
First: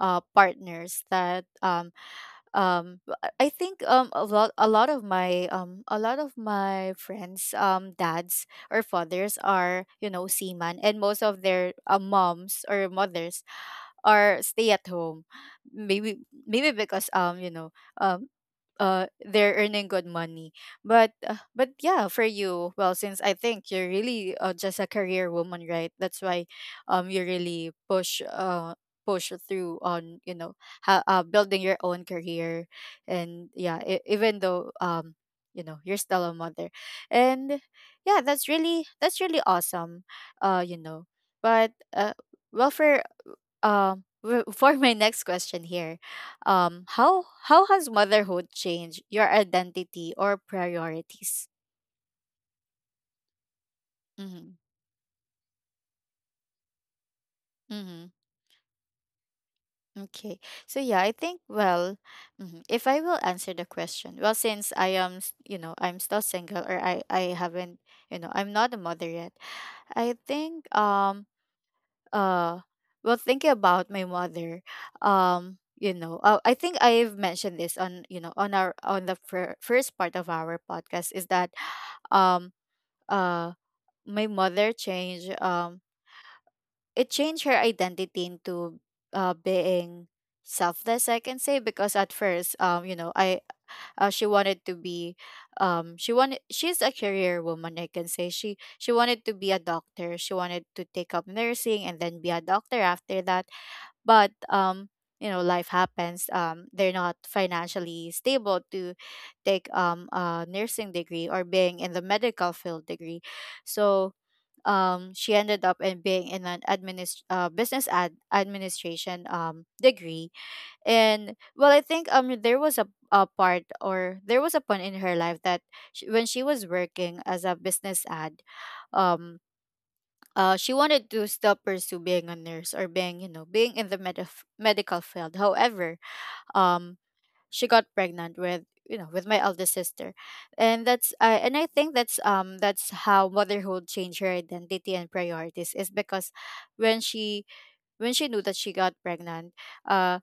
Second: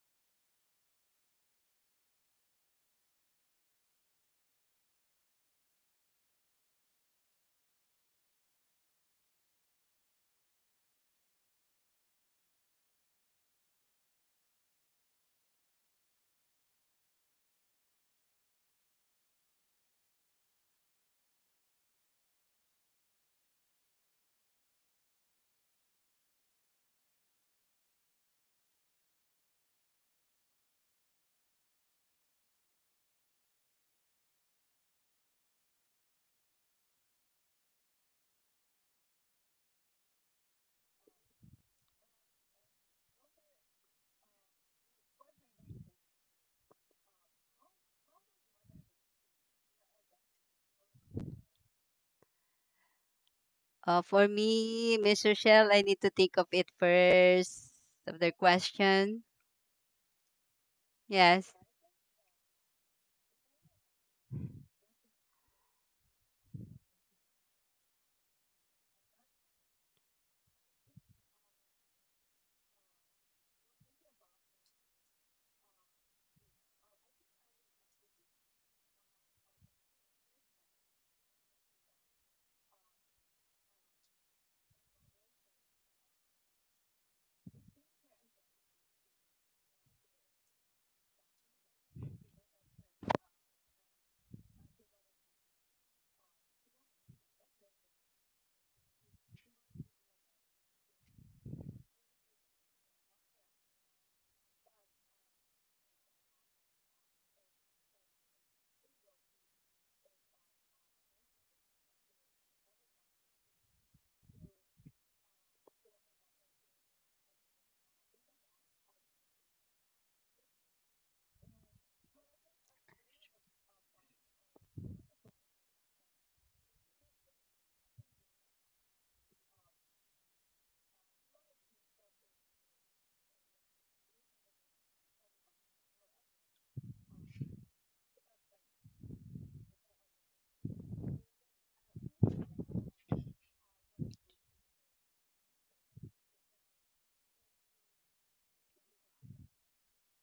uh partners that— um um but i think um a lot a lot of my um a lot of my friends— um dads or fathers are, you know seaman, and most of their uh, moms or mothers are stay at home, maybe maybe because um you know um uh they're earning good money. But uh, but yeah, for you— well, since I think you're really, uh, just a career woman, right? That's why, um you really push uh push through on, you know ha- uh, building your own career. And yeah, e- even though, um you know you're still a mother. And yeah, that's really that's really awesome, uh you know but uh well, for— um w- for my next question here, um how how has motherhood changed your identity or priorities? Uh, for Mm-hmm. me, Miss Rochelle, I need to think of it first Mm-hmm. of the question. Okay. So yeah, I think, Yes. well— mhm, if I will answer the question— well, since I am— s- you know, I'm still single, or I I haven't— you know, I'm not a mother yet. I think— um uh well, thinking about my mother, um you know, uh, I think I've mentioned this on— you know on our— on the fir- first part of our podcast, is that, um uh my mother changed— um it changed her identity into— uh, being selfless, I can say, because at first, um, you know, I uh, she wanted to be— um, she wanted she's a career woman, I can say. She she wanted to be a doctor. She wanted to take up nursing and then be a doctor after that. But, um, you know, life happens. Um, they're not financially stable to take um a nursing degree, or being in the medical field degree, so, um, she ended up in being in an administ- uh, business ad administration um, degree. And, well, I think, um there was a, a part— or there was a point in her life that— sh when she was working as a business ad— um uh, she wanted to still pursue being a nurse, or being— you know being in the med- medical field. However, um she got pregnant with you know with my eldest sister. And that's uh, and I think that's— um that's how motherhood changed her identity and priorities, is because, when she when she knew that she got pregnant, uh,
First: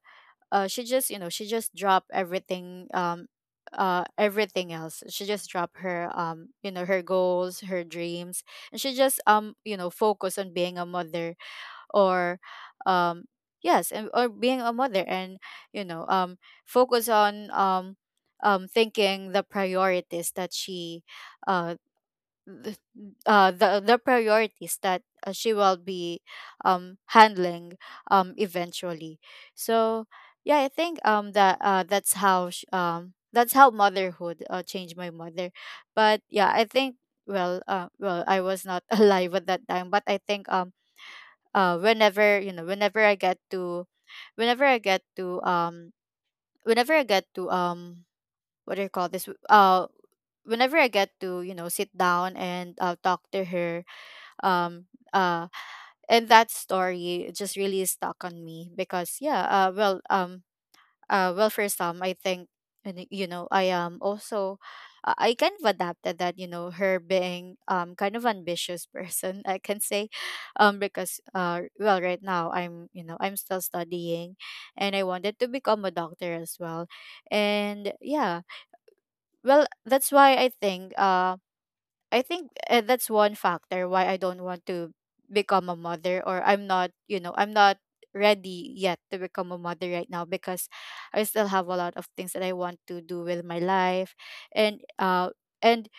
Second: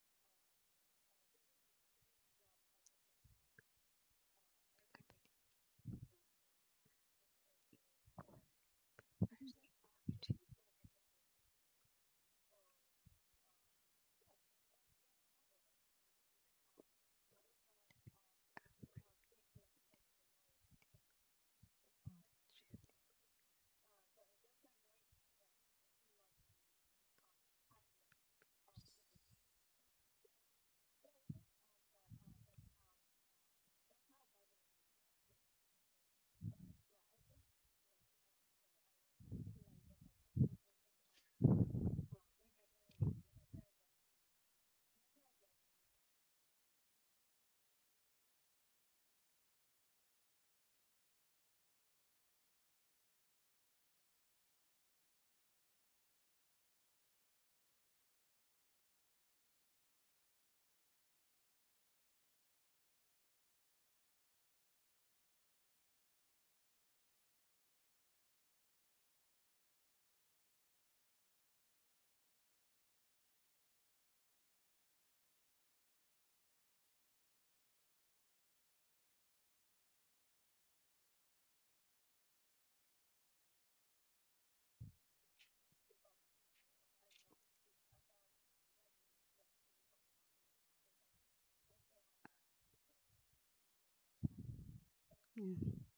uh she just— you know she just dropped everything, um uh everything else. She just dropped her— um you know her goals, her dreams, and she just um you know focused on being a mother, or— um yes, and— or being a mother, and— you know um focus on— um um thinking the priorities that she— uh th- uh the the priorities that, uh, she will be um handling, um eventually. So yeah, I think— um that uh that's how sh- um that's how motherhood, uh, changed my mother. But yeah, I think— well uh well, I was not alive at that time, but I think— um uh whenever you know whenever I get to— whenever I get to um whenever I get to um what do you call this— uh whenever I get to, you know sit down and, uh, talk to her, um uh and that story just really stuck on me, because, yeah, uh well um uh, well, for some I think— and, y- you know I am also— uh, I kind of adapted that, you know her being um kind of ambitious person, I can say. Um because, uh well, right now, I'm you know I'm still studying, and I wanted to become a doctor as well. And yeah, well, that's why I think— um I think, uh, that's one factor why I don't want to become a mother, or I'm not— you know, I'm not ready yet to become a mother right now, because I still have a lot of things that I want to do with my life, and uh Mm. and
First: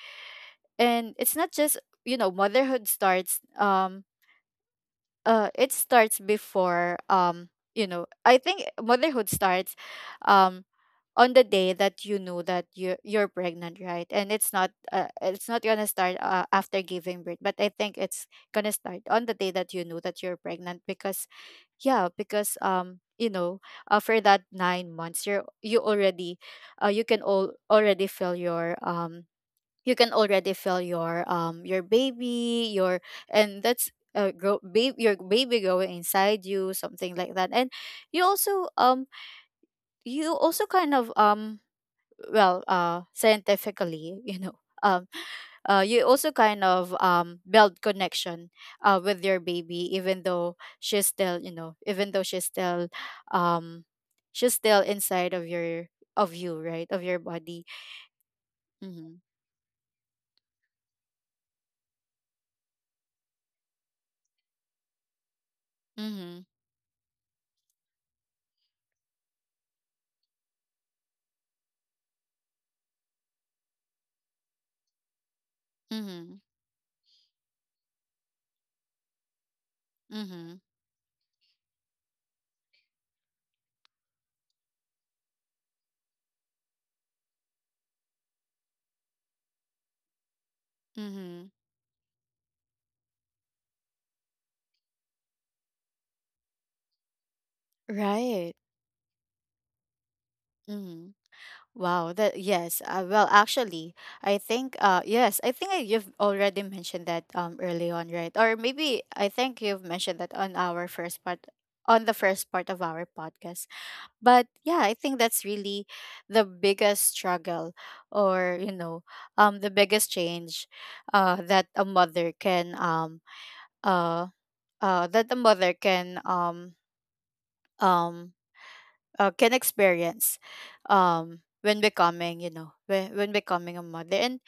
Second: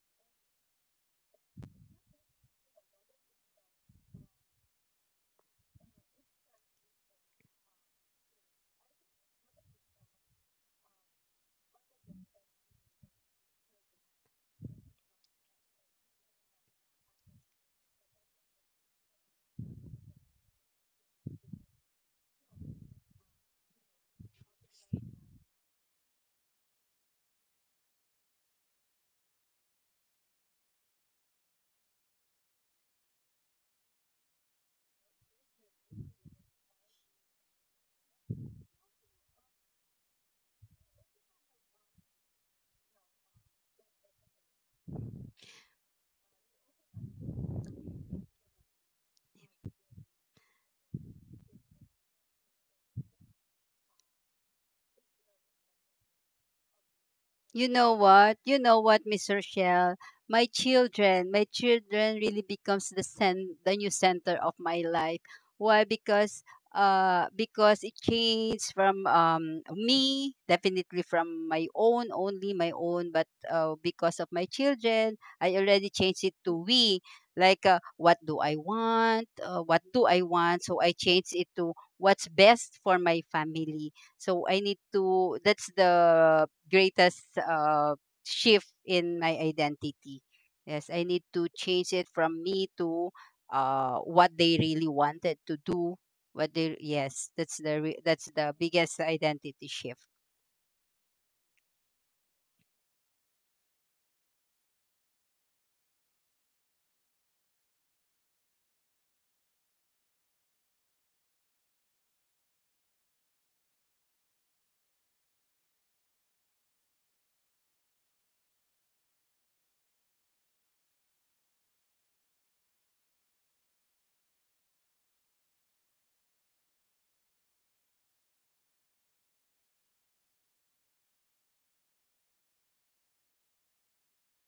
and it's not just, you know, motherhood starts— um uh it starts before— um you know, I think motherhood starts um on the day that you know that you're you're pregnant, right? And it's not uh, it's not gonna start uh, after giving birth, but I think it's gonna start on the day that you know that you're pregnant because yeah, because um you know uh, for that nine months you're you already uh, you can all already feel your um you can already feel your um your baby your and that's uh, grow, baby your baby growing inside you, something like that. And you also um you also kind of um well uh scientifically, you know, um uh, you also kind of um, build connection uh, with your baby, even though she's still, you know, even though she's still um, she's still inside of your, of you, right, of your You body. know what? You know what, Mm-hmm. Miss Rochelle? My children, my children really becomes the cen- the new center of my life. Why? Because Mm-hmm. uh because it changed from um me, definitely from my own, only my own, but uh, because of my children, I already changed it Mm-hmm. to we, like uh, what do i want uh, what do I Mm-hmm. want, so I changed it to what's best for my family. So I need to, that's the greatest uh, shift in my identity. Yes, I need to Mm-hmm. change it from me to uh, what they really wanted to do. What they, yes, that's the re- that's the Right. biggest identity shift. Mm-hmm. Wow, that yes. Uh, well, actually, I think uh yes, I think I, you've already mentioned that um early on, right? Or maybe I think you've mentioned that on our first part, on the first part of our podcast. But yeah, I think that's really the biggest struggle, or, you know, um the biggest change uh that a mother can um uh uh that a mother can um um uh, can experience um when becoming, you know, when, when becoming a mother. And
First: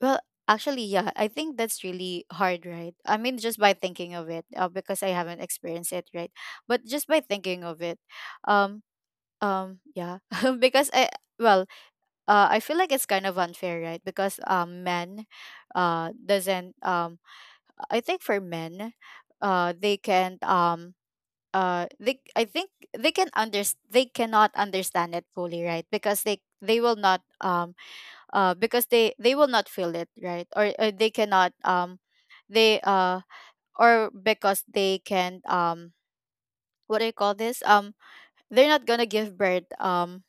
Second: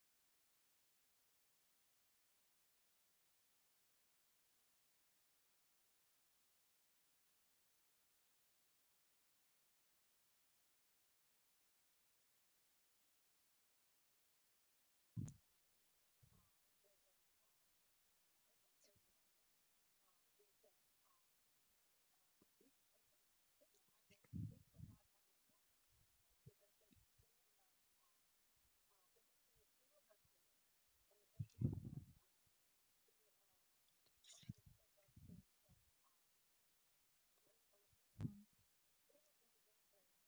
well, actually, yeah, I think that's really hard, right? I mean, just by thinking of it uh, because I haven't experienced it, right? But just by thinking of it um um yeah because I well, uh, I feel like it's kind of unfair, right? Because um men uh doesn't um I think for men uh they can't um uh they I think they can under they cannot understand it fully, right? Because they they will not um uh because they they will not feel it, right? or, or they cannot um they uh or because they can um what do you call this um they're not gonna give birth um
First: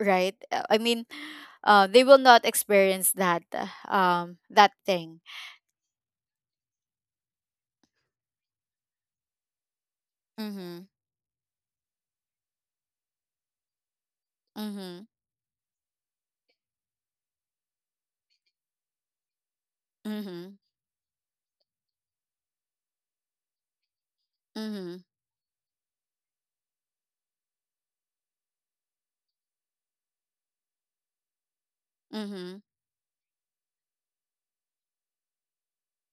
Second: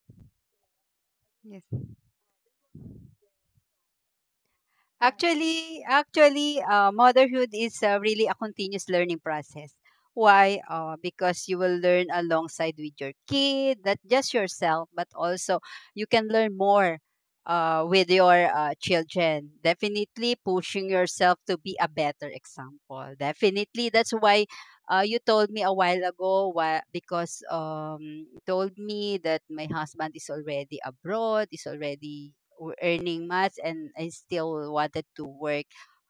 right. Uh, I mean Yes. uh they will not experience that uh, um that thing. Actually, actually, uh, motherhood is uh, really a continuous learning process. Why? Mhm. Uh, because you will learn alongside with your kid, not just yourself, Mhm. but also you can learn more uh, with your uh, children. Definitely Mhm. pushing yourself to be a better example. Definitely, that's why Mhm. uh, you told me a while ago why, because um, you told me that my husband is already abroad, is already Mhm. w- earning much and I still wanted to work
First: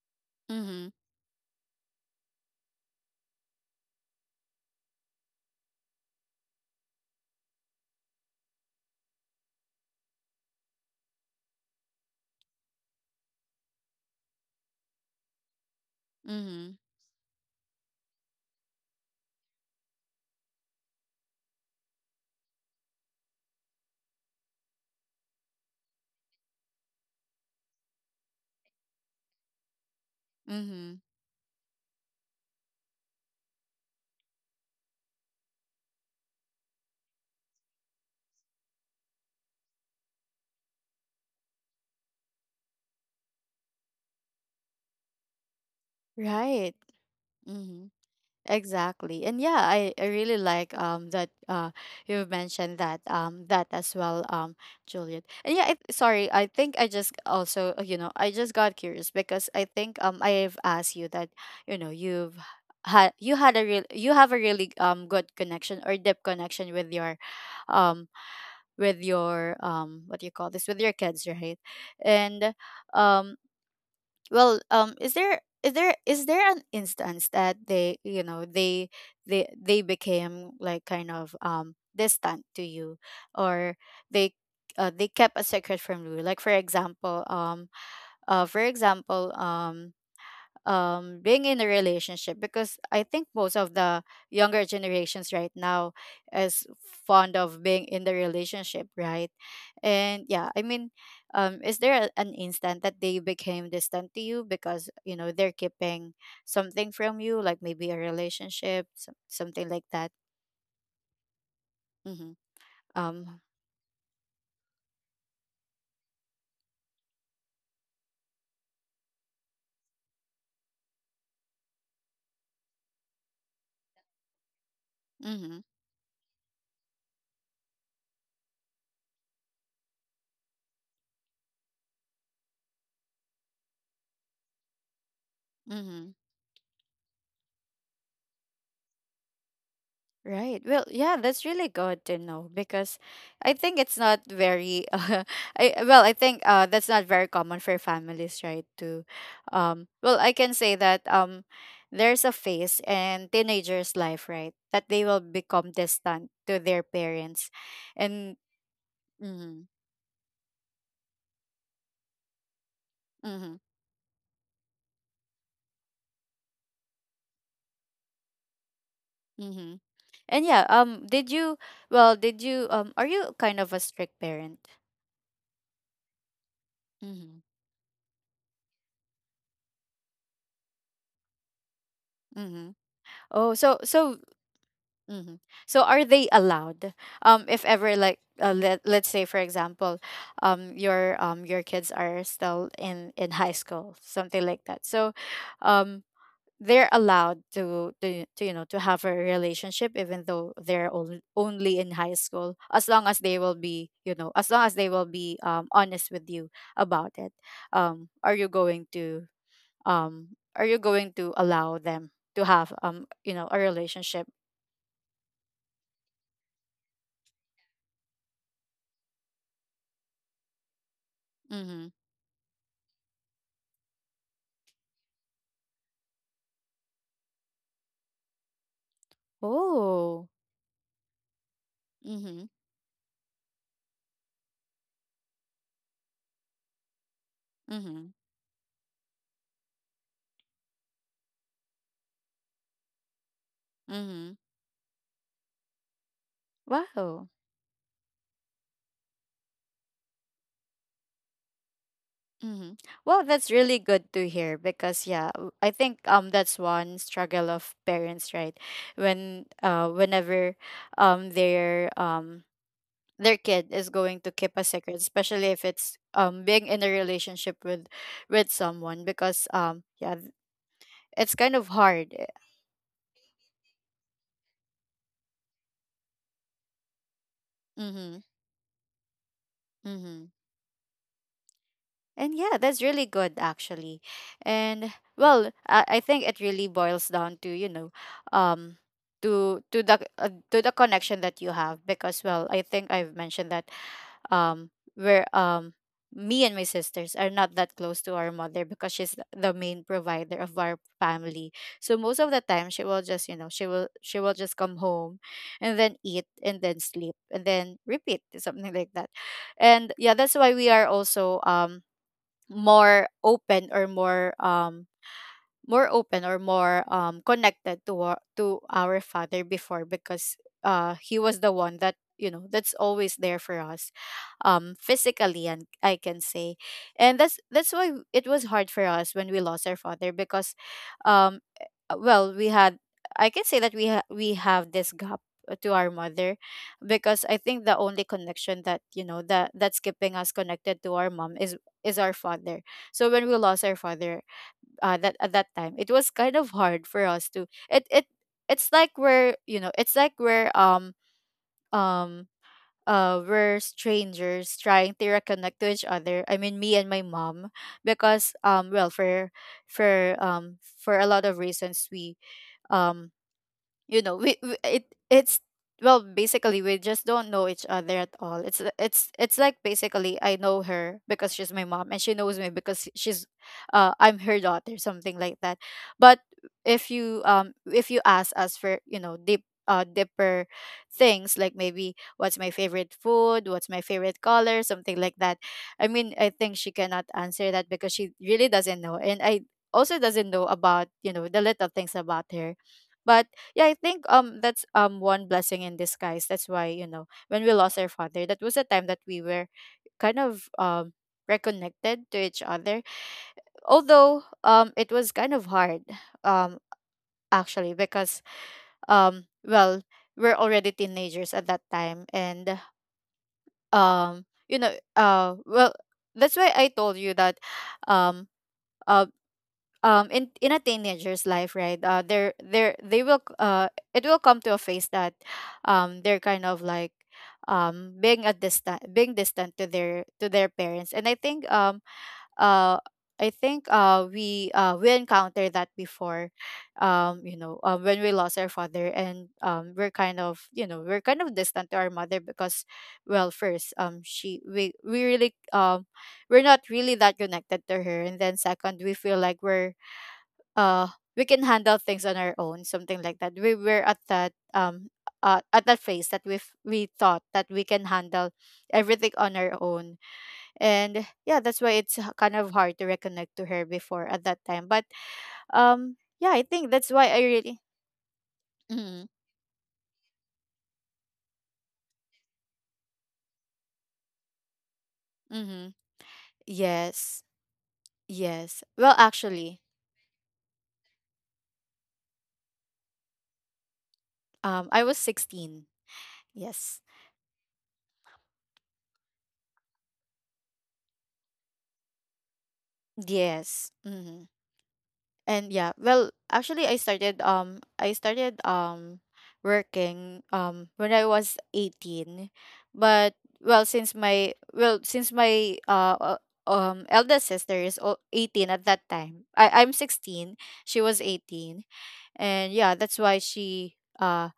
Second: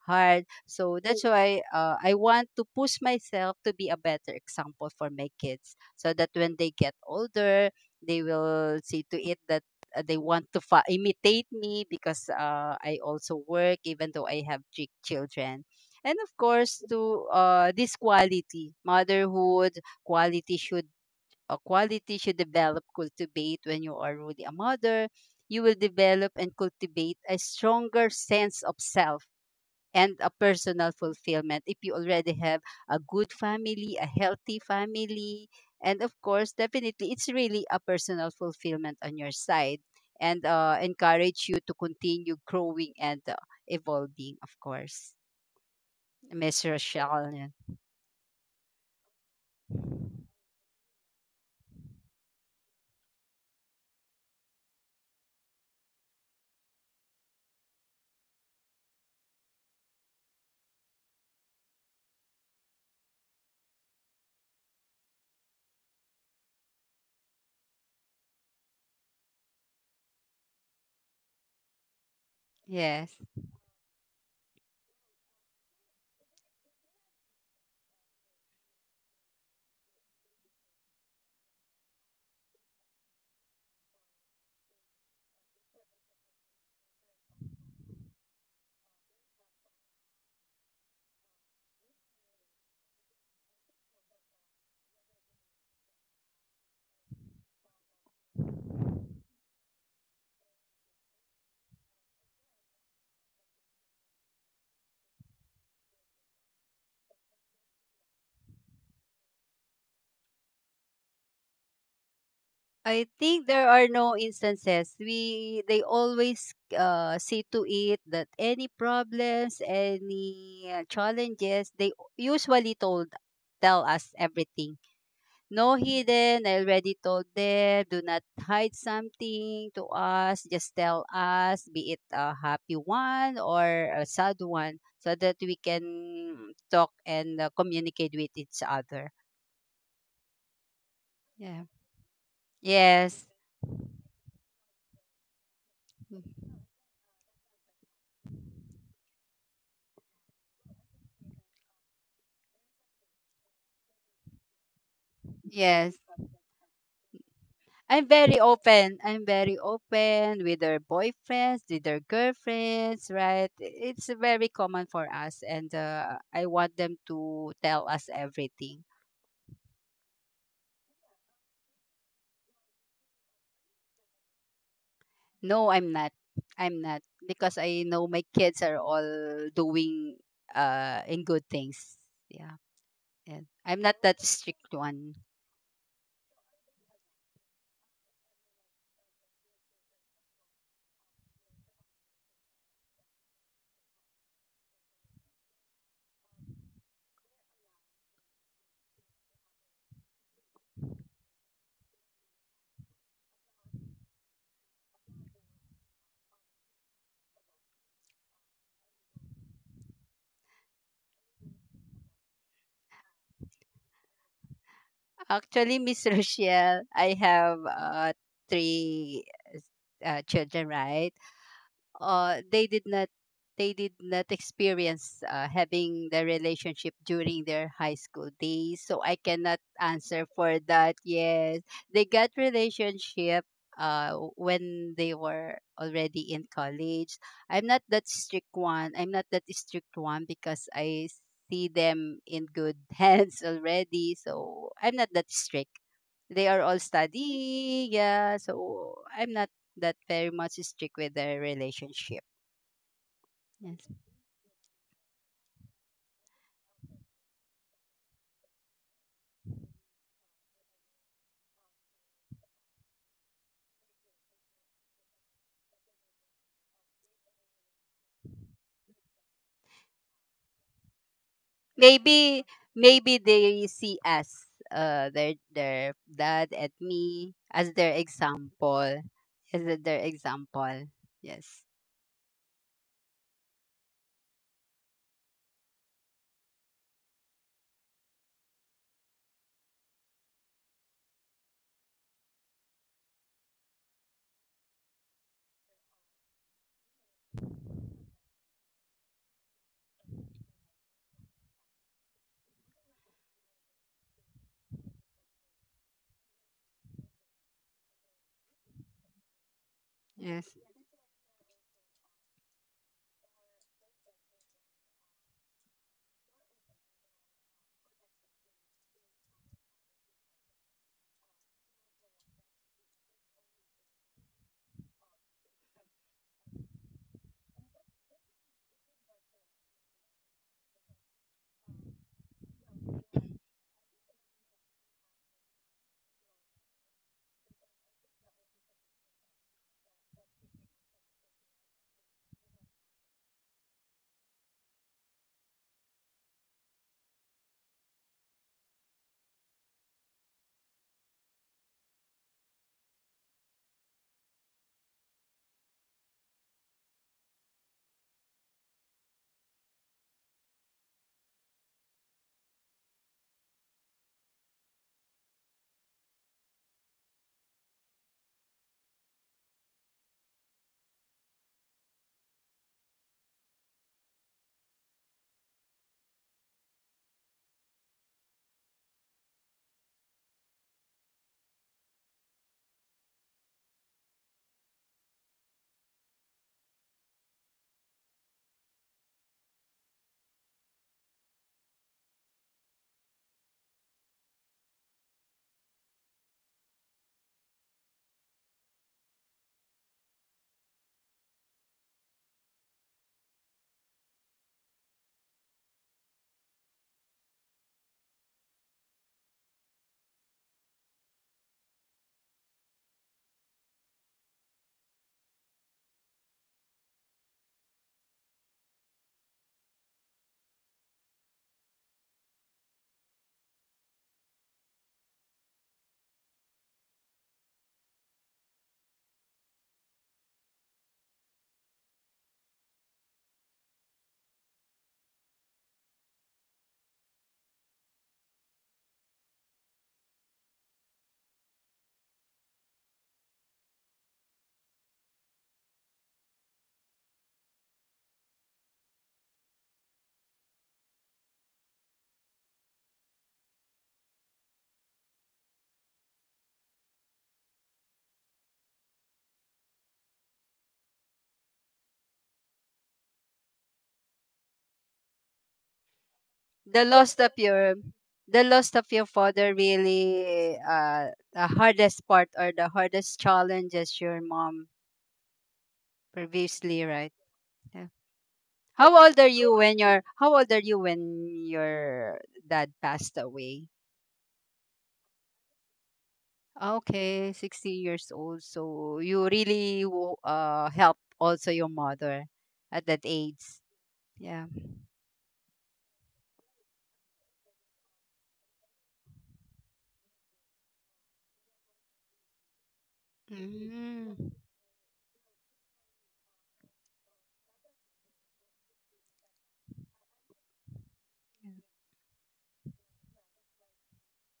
hard. Mhm. So that's why uh, I want to push myself to be a better example for my kids so that when they get older, they will see to it that uh, they want to fa- imitate me, because uh, I also work even though I have three children. And of Mhm. course, to uh, this quality, motherhood, quality should, a quality you develop, cultivate when you are really a mother, you will develop and cultivate a stronger sense of self and a personal Mhm. fulfillment if you already have a good family, a healthy family. And of course, definitely, it's really a personal fulfillment on your side and uh, encourage you to continue growing and uh, evolving, of course. Miss Right. Rochelle. Yeah. Mhm. Exactly. And yeah, I, I really like um that uh you mentioned that um that as well, um Juliet. And yeah, I, sorry, I think I just also, uh, you know, I just got curious because I think um I've asked you that, you know, you've had you had a real you have a really um good connection or deep connection with your um with your um what do you call this with your kids, right? And Yes. um well um is there is there is there an instance that they, you know, they they they became like kind of um distant to you, or they uh, they kept a secret from you? Like, for example, um uh for example um um, being in a relationship, because I think most of the younger generations right now is fond of being in the relationship, right? And yeah, I mean, um, is there a, an instant that they became distant to you because, you know, they're keeping something from you, like maybe a relationship, some, something like that? Mm-hmm. I Um. think there are no instances. We they always uh, see to it that any problems, any uh, challenges, they usually told tell us everything. Mm-hmm. No hidden. I already told them. Do not hide something to us. Just tell us, be it a happy one or a sad one, so that we can Mm-hmm. talk and uh, communicate with each other. Right. Well, yeah, that's Yeah. really good to know because Yes. I think it's not very uh, I well, I think uh that's not very common for families, right? To um well, I can say that um there's a phase in teenagers' life, right? That they will become Yes. distant to their parents. I'm And very open. I'm very mm-hmm, open with their boyfriends, with their girlfriends, right? mm-hmm, It's very common for us, and uh, I want them to tell us everything. mm-hmm. And yeah, um did you well, did you um are you kind of a strict parent? No, I'm not. I'm not Mm-hmm. because I know my kids are all doing uh in good things. Yeah, Mm-hmm. and Oh, so I'm not so that strict one. hmm. So are they allowed? Um, if ever, like, uh, let let's say, for example, um, your um your kids are still in in high school, something like that. So, um, they're allowed to, to, to, you know, to have a relationship even though they're on, only in high school, as long as they will be, you know, as long as they will be um honest with you about it. Um, are you going to um are you going to allow them to have, um you know, a relationship? Actually, Miss Rochelle, I have uh three uh, children, right? Mm-hmm. uh, they did not they did not experience uh, having the relationship during their high school days, so I cannot answer Oh. for that. Yes, they got Mhm. relationship uh, when they were already in college. I'm not that Mhm. strict one I'm not that strict one because I see them in good hands already, Mhm. so I'm not that strict. They are all Wow. studying, yeah, so I'm not that very much stick with their relationship. Mhm. Well, that's really Yes. good to hear because yeah, w- I think um that's one struggle of parents, right? When uh whenever um their um their kid is going to keep a secret, especially if it's um being in a relationship with with someone, because um yeah, th- it's kind of hard. Maybe maybe they see us, uh, their their dad and me as their Mhm. example, as their Mhm. example. Yes. And yeah, that's really good actually. And well, I, I think it really boils down to, you know, um to to the uh, to the connection that you have, because well, I think I've mentioned that um where um me and my sisters are not that close to our mother because she's the main provider of our family. So most of the time she will just, you know, she will she will just come home and then eat and then sleep and then repeat, something like that. And yeah, that's Yes. why we are also um more open or more um more open or more um connected to our, to our father before because uh he was the one that, you know, that's always there for us um physically, and I can say, and that's that's why it was hard for us when we lost our father, because um uh, well we had, I can say that we ha- we have this gap uh, to our mother, because I think the only connection that, you know, that that's keeping us connected to our mom is is our father. So when we lost our father, uh, that at that time it was kind of hard for us to it it it's like we're, you know, it's like we're um um uh we're strangers trying to reconnect to each other, I mean, me and my mom, because um well, for for um for a lot of reasons, we um you know, we, we it it's well basically, we just don't know each other at all. It's it's it's like, basically, I know her because she's my mom, and she knows me because she's uh I'm her daughter, something like that. But if you um if you ask us for, you know, deep uh deeper things, like maybe what's my favorite food, what's my favorite color, something like that, I mean, I think she cannot answer that because she really doesn't know, and I also doesn't know about, you know, the little things about her. But yeah, I think um that's um one blessing in disguise, that's why, you know, when we lost our father, that was a time that we were kind of um reconnected to each other, although um it was kind of hard um actually, because um well, we're already teenagers at that time. And um you know, uh well, that's why I told you that um uh um in in a teenager's life, right, uh they're they're they will c- uh it will come to a phase that um they're kind of like um being a distant being distant to their to their parents. And I think um uh I think uh we uh we encountered that before, um you know, uh, when we lost our father, and um we're kind of, you know, we're kind of distant to our mother, because well, first, um she we we really um we're not really that connected to her, and then second, we feel like we're uh we can handle things on our own, something like that. We were at that um uh, at that phase that we we thought that we can handle everything on our own. And yeah, that's why it's h- kind of hard to reconnect to her before at that time, but um yeah, I think The that's why loss I of really your the loss of your mm. father really uh the hardest part, or the hardest challenges your mom Mm-hmm. previously, right? Yes. Yeah. Yes. How well, old are you actually, when your How old are you when your dad passed away? um I was sixteen. Yes. Okay, sixty years old. So you really wo- uh helped also your mother at that age. Yes. Mm-hmm. Yeah. And yeah, well, actually I started um I started um working um when I was eighteen. But well, since Mm. my, well, since my uh uh, um eldest sister is al- eighteen at that time. I I'm sixteen, she was eighteen. And yeah, that's why she uh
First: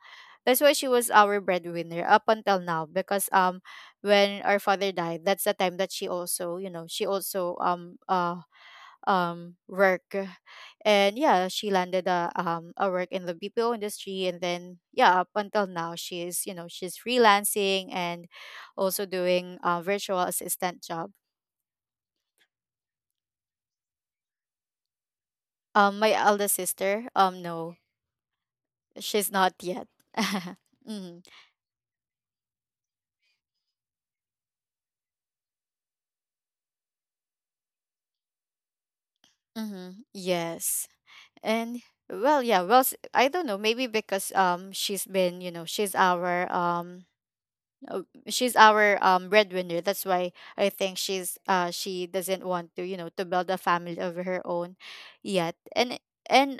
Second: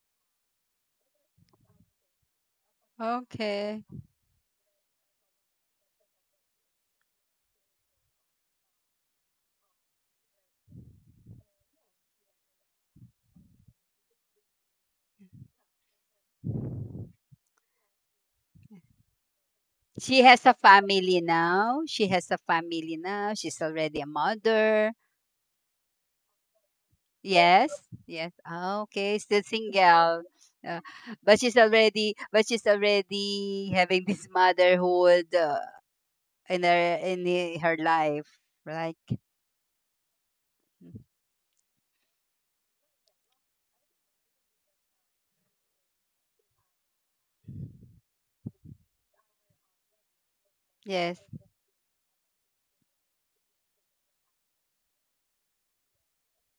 that's why she was our breadwinner up until now, because um Okay. when our father died, that's the time that she also, you know, she also um uh um work, and yeah, she landed a, um a work in the B P O industry, and then yeah, up until now she's, you know, she's freelancing and also doing a virtual She has a assistant job. family now. She has a family now. She's already a mother. um my eldest sister, um Yes. no, Yes. Ah, okay. she's Still not yet single. Uh, mm-hmm. but she's already but she's already having this motherhood uh, in her in he- her life, like, Mm-hmm. Yes. And well yeah well s- I don't know, maybe because um she's been, you know, she's our um uh, she's our um breadwinner. That's why I think yes, she's uh she doesn't want to, you know, to build a family of her own yet. And and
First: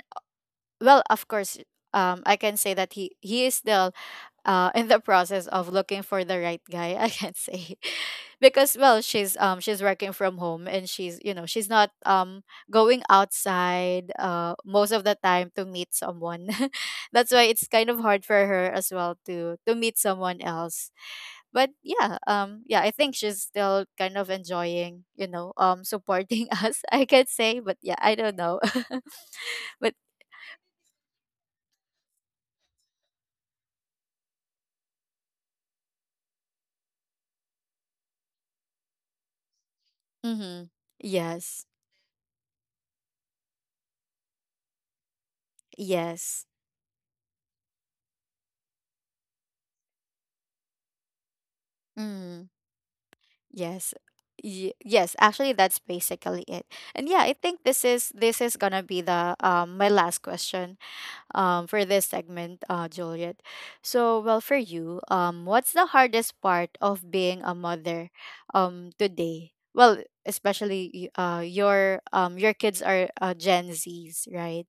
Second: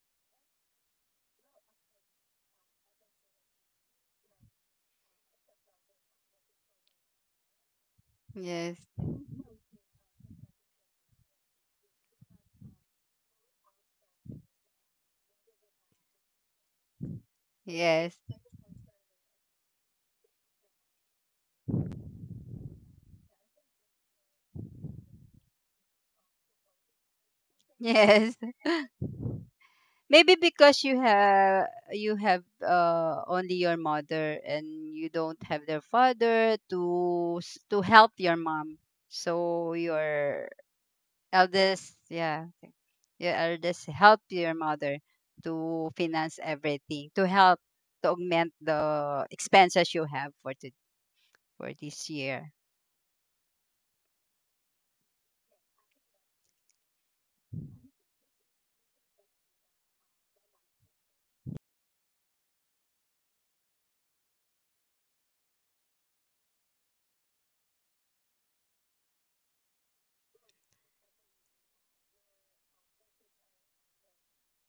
Well, of course, um I can say that he he is still uh in the process of looking for the right guy, I can say yes, because, well, she's um she's working from home and she's, you know, she's not um going outside uh most of the time to meet someone, that's why it's kind of yes, hard for her as well to to meet someone else. But yeah, um yeah, I think she's still kind of enjoying, you know, um supporting us, I could say, but yeah, I yes. don't know. But Maybe because you have, you have uh, only your mother and you don't have their father to s- to help your mom, so your mm-hmm. Yes, eldest, yeah, your eldest help your mother to finance yes, everything, to help to augment the expenses you have for the, for this mm, year. yes. Y- yes, actually that's basically it. And yeah, I think this is this is gonna be the um my last question um, for this segment, uh, Juliet. So, well, for you, um, what's the hardest part of being a mother um, today? Well, especially y- uh, your um, your kids are uh, Gen Zs, right?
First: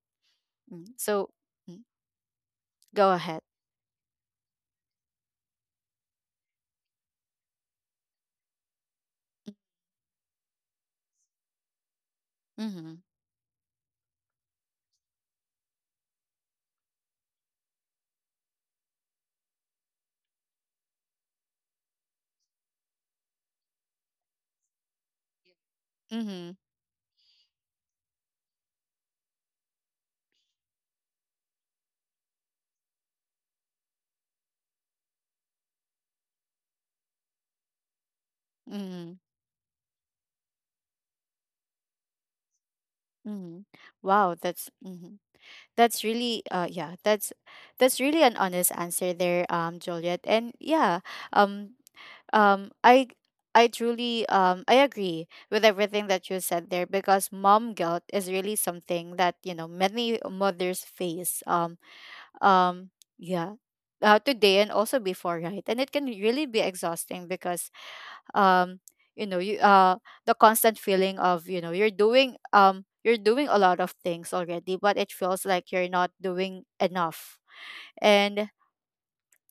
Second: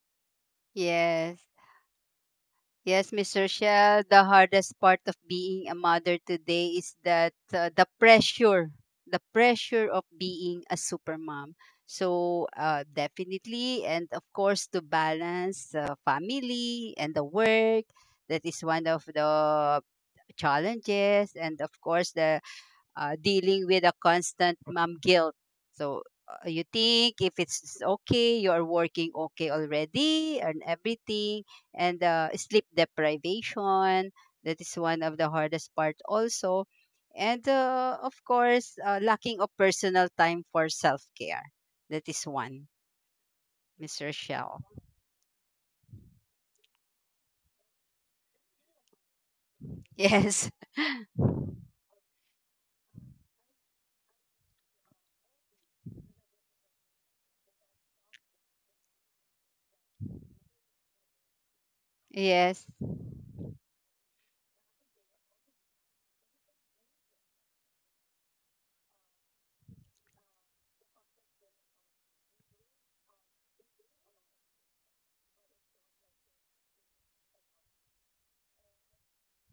Mm. So, Yes. mm, Yes, go Miss ahead. Rochelle, the hardest part of being a mother today is that uh, the pressure, the pressure of being a supermom. So, uh, Mm-hmm. definitely, and of course, to balance the family and the work, that is one of the challenges. And of course, the uh, dealing with a constant mom guilt. So uh, Mm-hmm. you think if it's okay, you're working okay already and everything, and uh, sleep deprivation. That is one of the hardest part also. And uh, of course, uh, Mm-hmm. lacking of personal time for self care. That is one, Mm-hmm. Miss Wow, Rochelle. that's mm-hmm. That's really uh yeah, that's that's really an honest answer there, um, Juliet. Yes, And yeah, um, um i I truly um I agree with everything that you said there, because mom guilt is really something that, you know, many mothers face. um yes, um yeah, uh, today and also before, right? And it can really be exhausting because, um you know, you uh the constant feeling of, you know, you're doing, um you're doing a lot of things already, but it feels like you're not doing enough. And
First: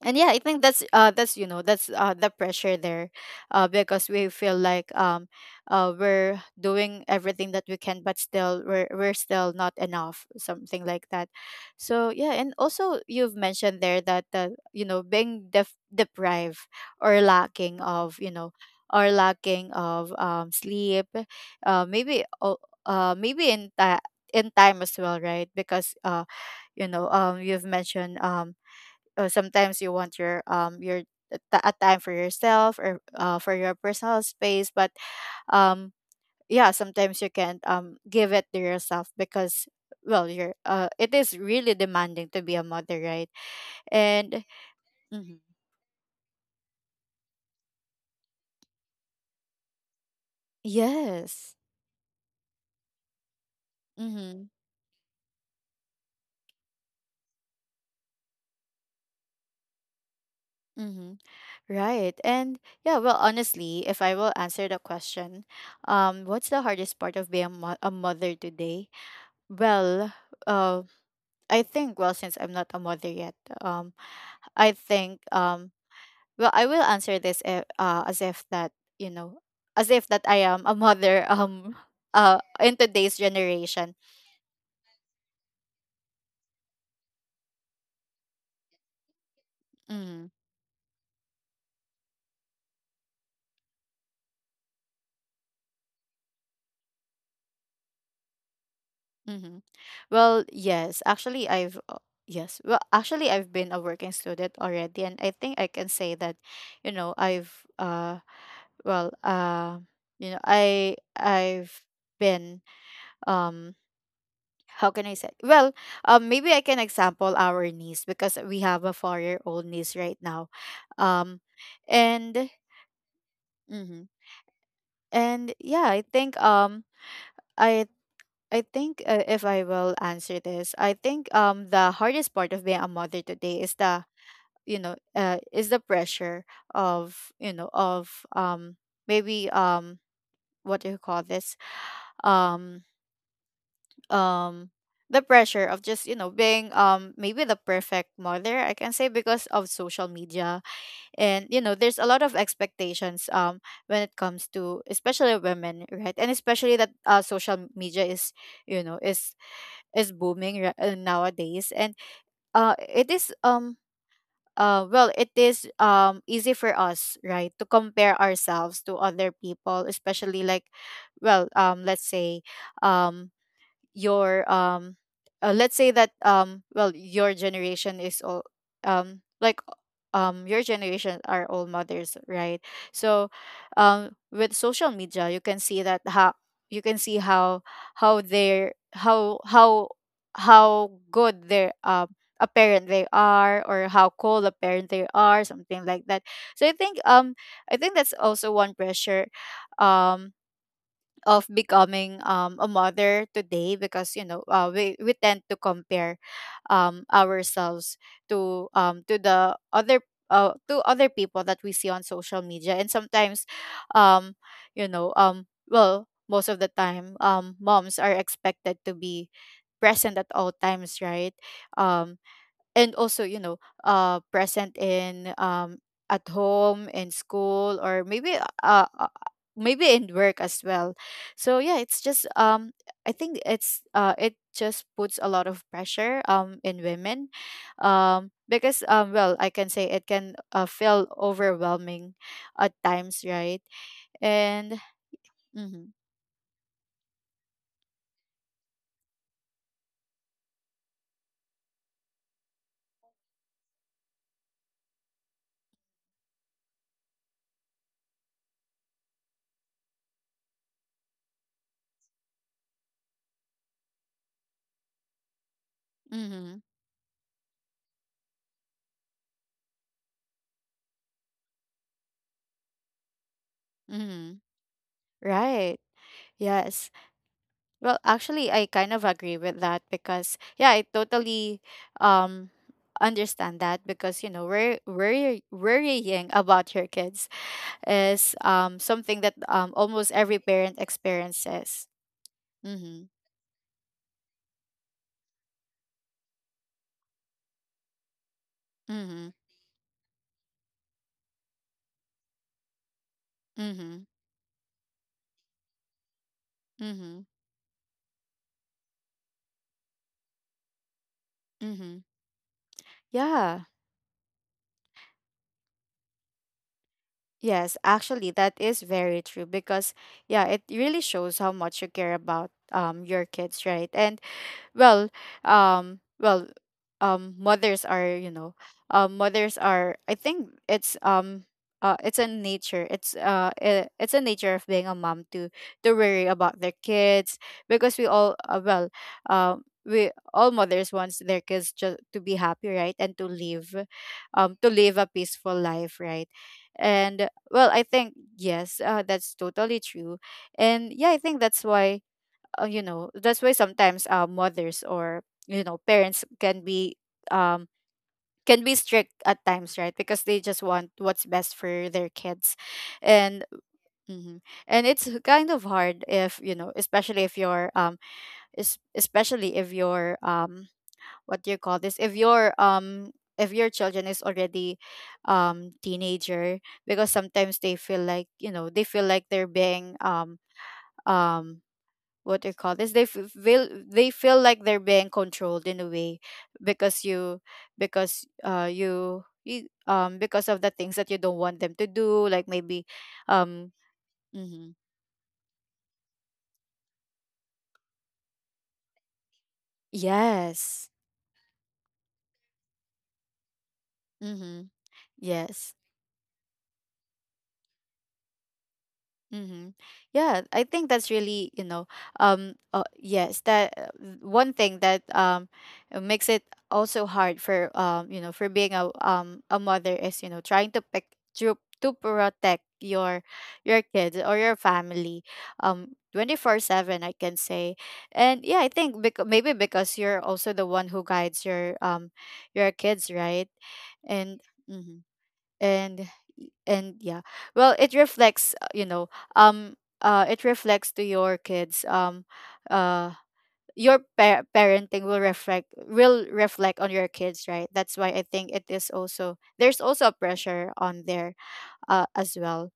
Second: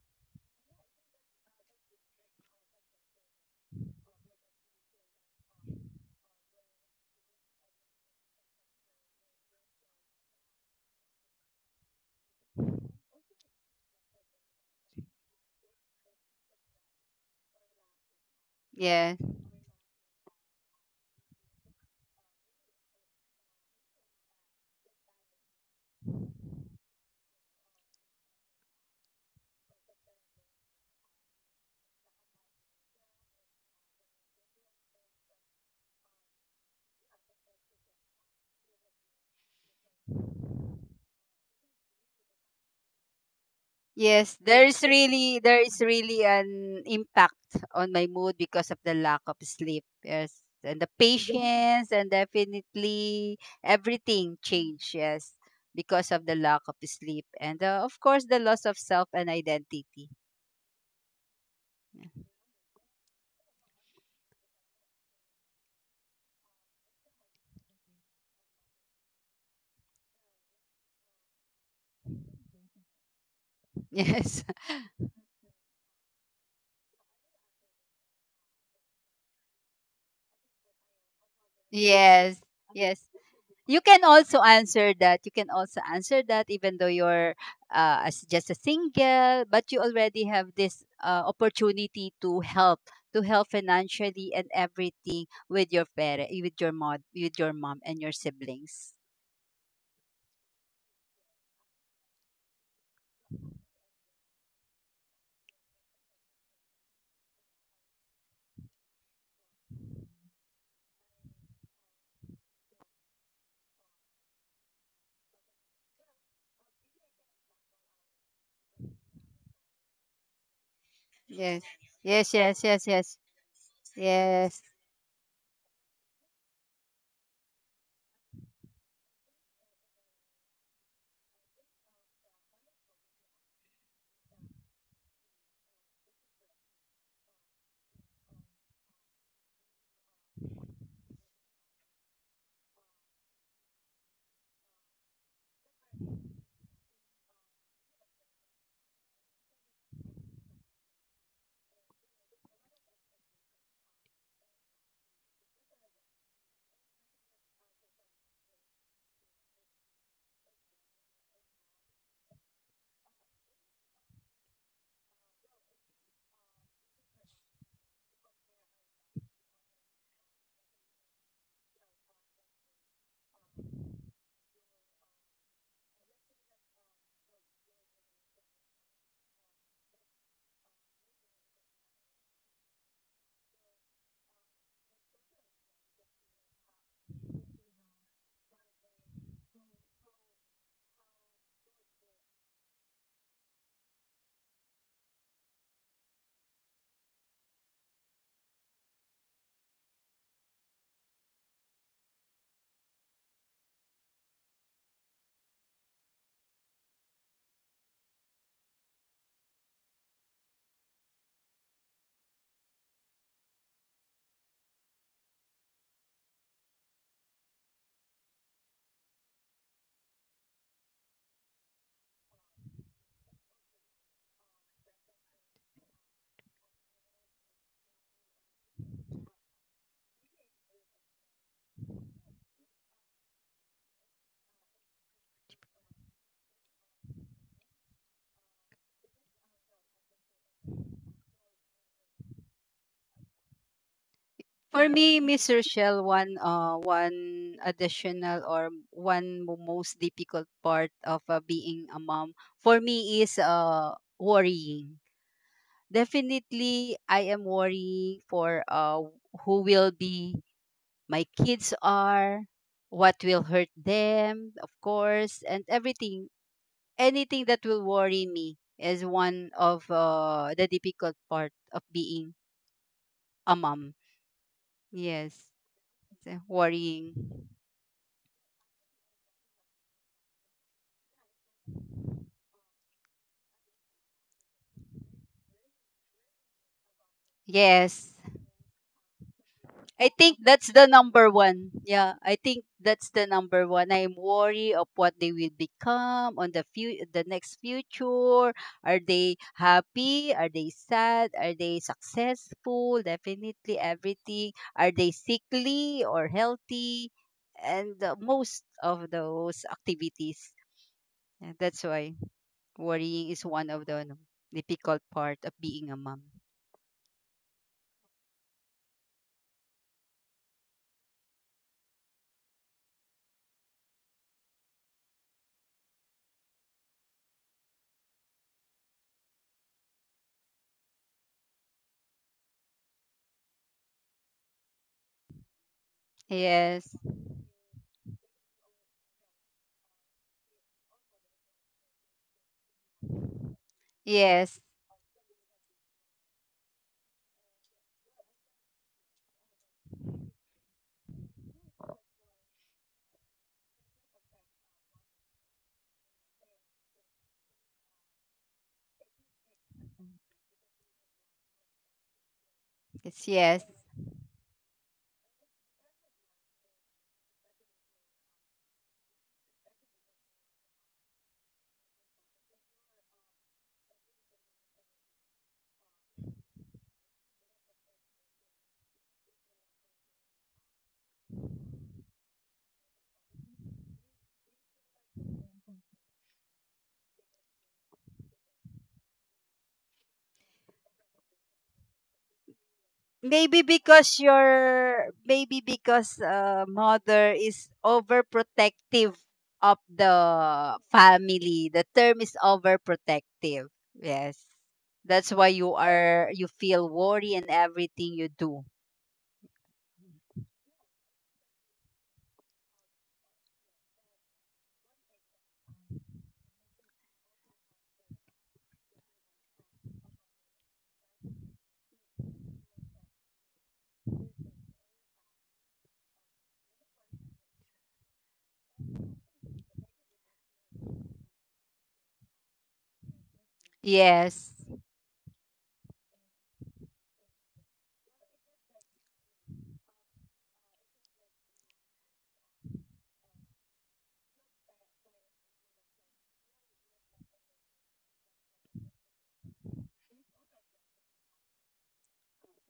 and Yeah, I think that's uh that's you know, that's uh the pressure there uh because we feel like, um uh we're doing everything that we can, but still we're we're still not enough, something like that. So yeah. And also, you've mentioned there that, uh you know, being def- deprived or lacking of, you know, or yes. lacking of um sleep, uh maybe o- uh maybe in that, in time as well, right? Because, uh you know, um you've mentioned, um uh, sometimes you want your um your t- a time for yourself, or uh, for your personal space, but um yeah, sometimes you can't um give it to yourself because, well, you're uh it is really demanding to be a mother, right? Yes, And there is mhm. really there is really an impact on my mood because of the lack of sleep. Yes, and the, yeah, Yes, patience, and definitely everything mm-hmm, changed. Yes, because of the lack of sleep and uh, of course the loss of self and identity. mm-hmm, Yeah. right. And yeah, well, honestly, if I will answer the question, um what's the hardest part of being a, mo- a mother today? well uh I think, well, since I'm not a mother yet, um Yes, I think, um well, I will answer this if, uh, as if that, you know, as if that I am a mother um uh yes, in yes. today's You generation. can also answer that. You can also answer that even though you're uh, as just a single, but you already Mm, have this uh, opportunity to help, to help financially and everything with your parent, with your mom, with your mom and your siblings. mm-hmm. Well, yes, actually I've uh, yes, well actually I've been a working student already, and I think I can say that, you know, I've uh well uh you know, I I've been, um how can I say? Well, um, maybe I can example our niece, because we have a four-year-old niece right now, um, Yes. Yes, and yes, yes, yes. mhm. Yes. And yeah, I think, um, I I think, uh, if I will answer this, I think, um, the hardest part of being a mother today is the, you know, uh, is the pressure of, you know, of um maybe um what do you call this, um um the pressure of just, you know, being, um maybe the perfect mother, I can say, because of social media. And you know, there's a lot of expectations um when it comes to, especially women, right? And especially that, uh, social media is, you know, is is booming, ri- uh, nowadays. And uh it is um uh well, it is um easy for us, right, to compare ourselves to other people, especially like, well, um let's say, um your um uh, let's say that, um well, your generation is all, um like um your generation are all mothers, right? So, um with social media, you can see that how, you can see how how they're how how how good their um a parent they are, or how cold a parent they are, something like that. So I think, um I think that's also one pressure um of becoming, um, a mother today, because, you know, uh, we, we tend to compare, um, ourselves to, um, to the other, uh, to other people that we see on social media. And sometimes, um, you know, um, well, most of the time, um, moms are expected to be present at all times, right? um, and also, you know, uh present in, um at home, in school, or maybe uh uh, uh, maybe in work as well. So yeah, it's just, um I think it's uh it just puts a lot of pressure um in women, um because um well, I can say it can, uh, feel overwhelming at times, right? And For me, Miss mm-hmm, Rochelle, one uh one additional or one mo- most difficult part of uh, being a mom for me is uh worrying. Definitely, I am worrying for uh, who will be my kids are, what will hurt them, of course, and everything. mm-hmm, Anything that will worry me is one of uh, the difficult part of being a mom. mm-hmm, Yes, right, it's, uh, yes. worrying. Well, actually, I kind of agree with that, because yeah, I totally um understand that, because, you know, worry, worry worrying about your kids Yes. is um something that um almost I every think that's parent the number one. experiences. Yeah, I think Mhm, that's the number one. I'm worried of what they will become on the few the next future. Are mhm, they happy? Are they sad? Are they successful? Definitely mhm, everything. Are they sickly or healthy? mhm, And uh, most of those activities. And that's mhm. why worrying is Yeah. one of the ano, difficult part of being a mom. Yes, actually that is very true, because yeah, it really shows how much you care about um your kids, right? And well, um well um mothers are, you know, um mothers are I think it's um uh, it's a nature it's uh i- it's a nature of being a mom to to worry about their Yes. kids, because we all uh, well, um we all mothers wants their kids just to be happy, right? And to live, um Yes. to live a peaceful life, right? And well, I think yes, uh, that's totally true. And yeah, I think that's why, uh, you know, that's why sometimes, uh, mothers, or you know, parents can be, um can be strict at times, right? Because they just want what's best for their kids. It's, And yes. mhm. and it's kind of hard if you know especially if you're um es- especially if you're um what do you call this if your um if your children is already um teenager because sometimes they feel like you know they feel like they're being um um what do you call this they f- feel they feel like they're being controlled in a way because you because uh you, you um because of the things that you don't want them to do like maybe Maybe um because mhm, your maybe because uh, mother is overprotective of the yes, family. The term is overprotective. Yes. mhm, That's why yes. you are, you feel worry in everything you do. Mm-hmm. Yeah, I think that's really, you know, um, uh, yes, that uh, one thing that um uh, makes it also hard for, um, you know, for being a um a mother is, you know, trying to pick to to protect your your kids, or your family, um twenty-four seven, I can say. And yeah, I think, because maybe because you're also the one who guides your, um your kids, right? And Yes. mhm. and and Yeah, well, it reflects, uh, you know, um uh it reflects to your kids, um uh your pa- parenting will reflect, will reflect on your kids, right? That's why I think it is also, there's also a pressure on there, uh, as well.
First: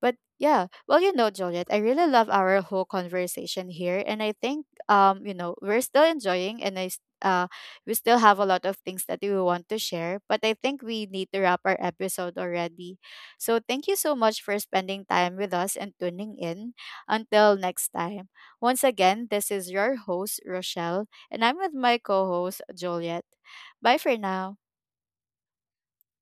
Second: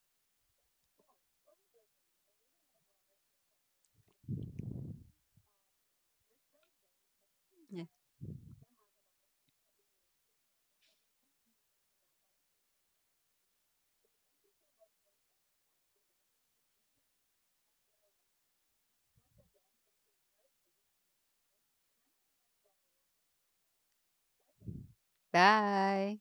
But yeah, well, you know, Juliet, I really love our whole conversation here, and I think, um, you know, we're still enjoying, and I s- uh, Yeah. we still have a lot of things that we want to share. But I think we need to wrap our episode already. So thank you so much for spending time with us and tuning in. Until next time. Once again, this is your host Rochelle, and I'm with my co-host Juliet. Bye for now. Bye.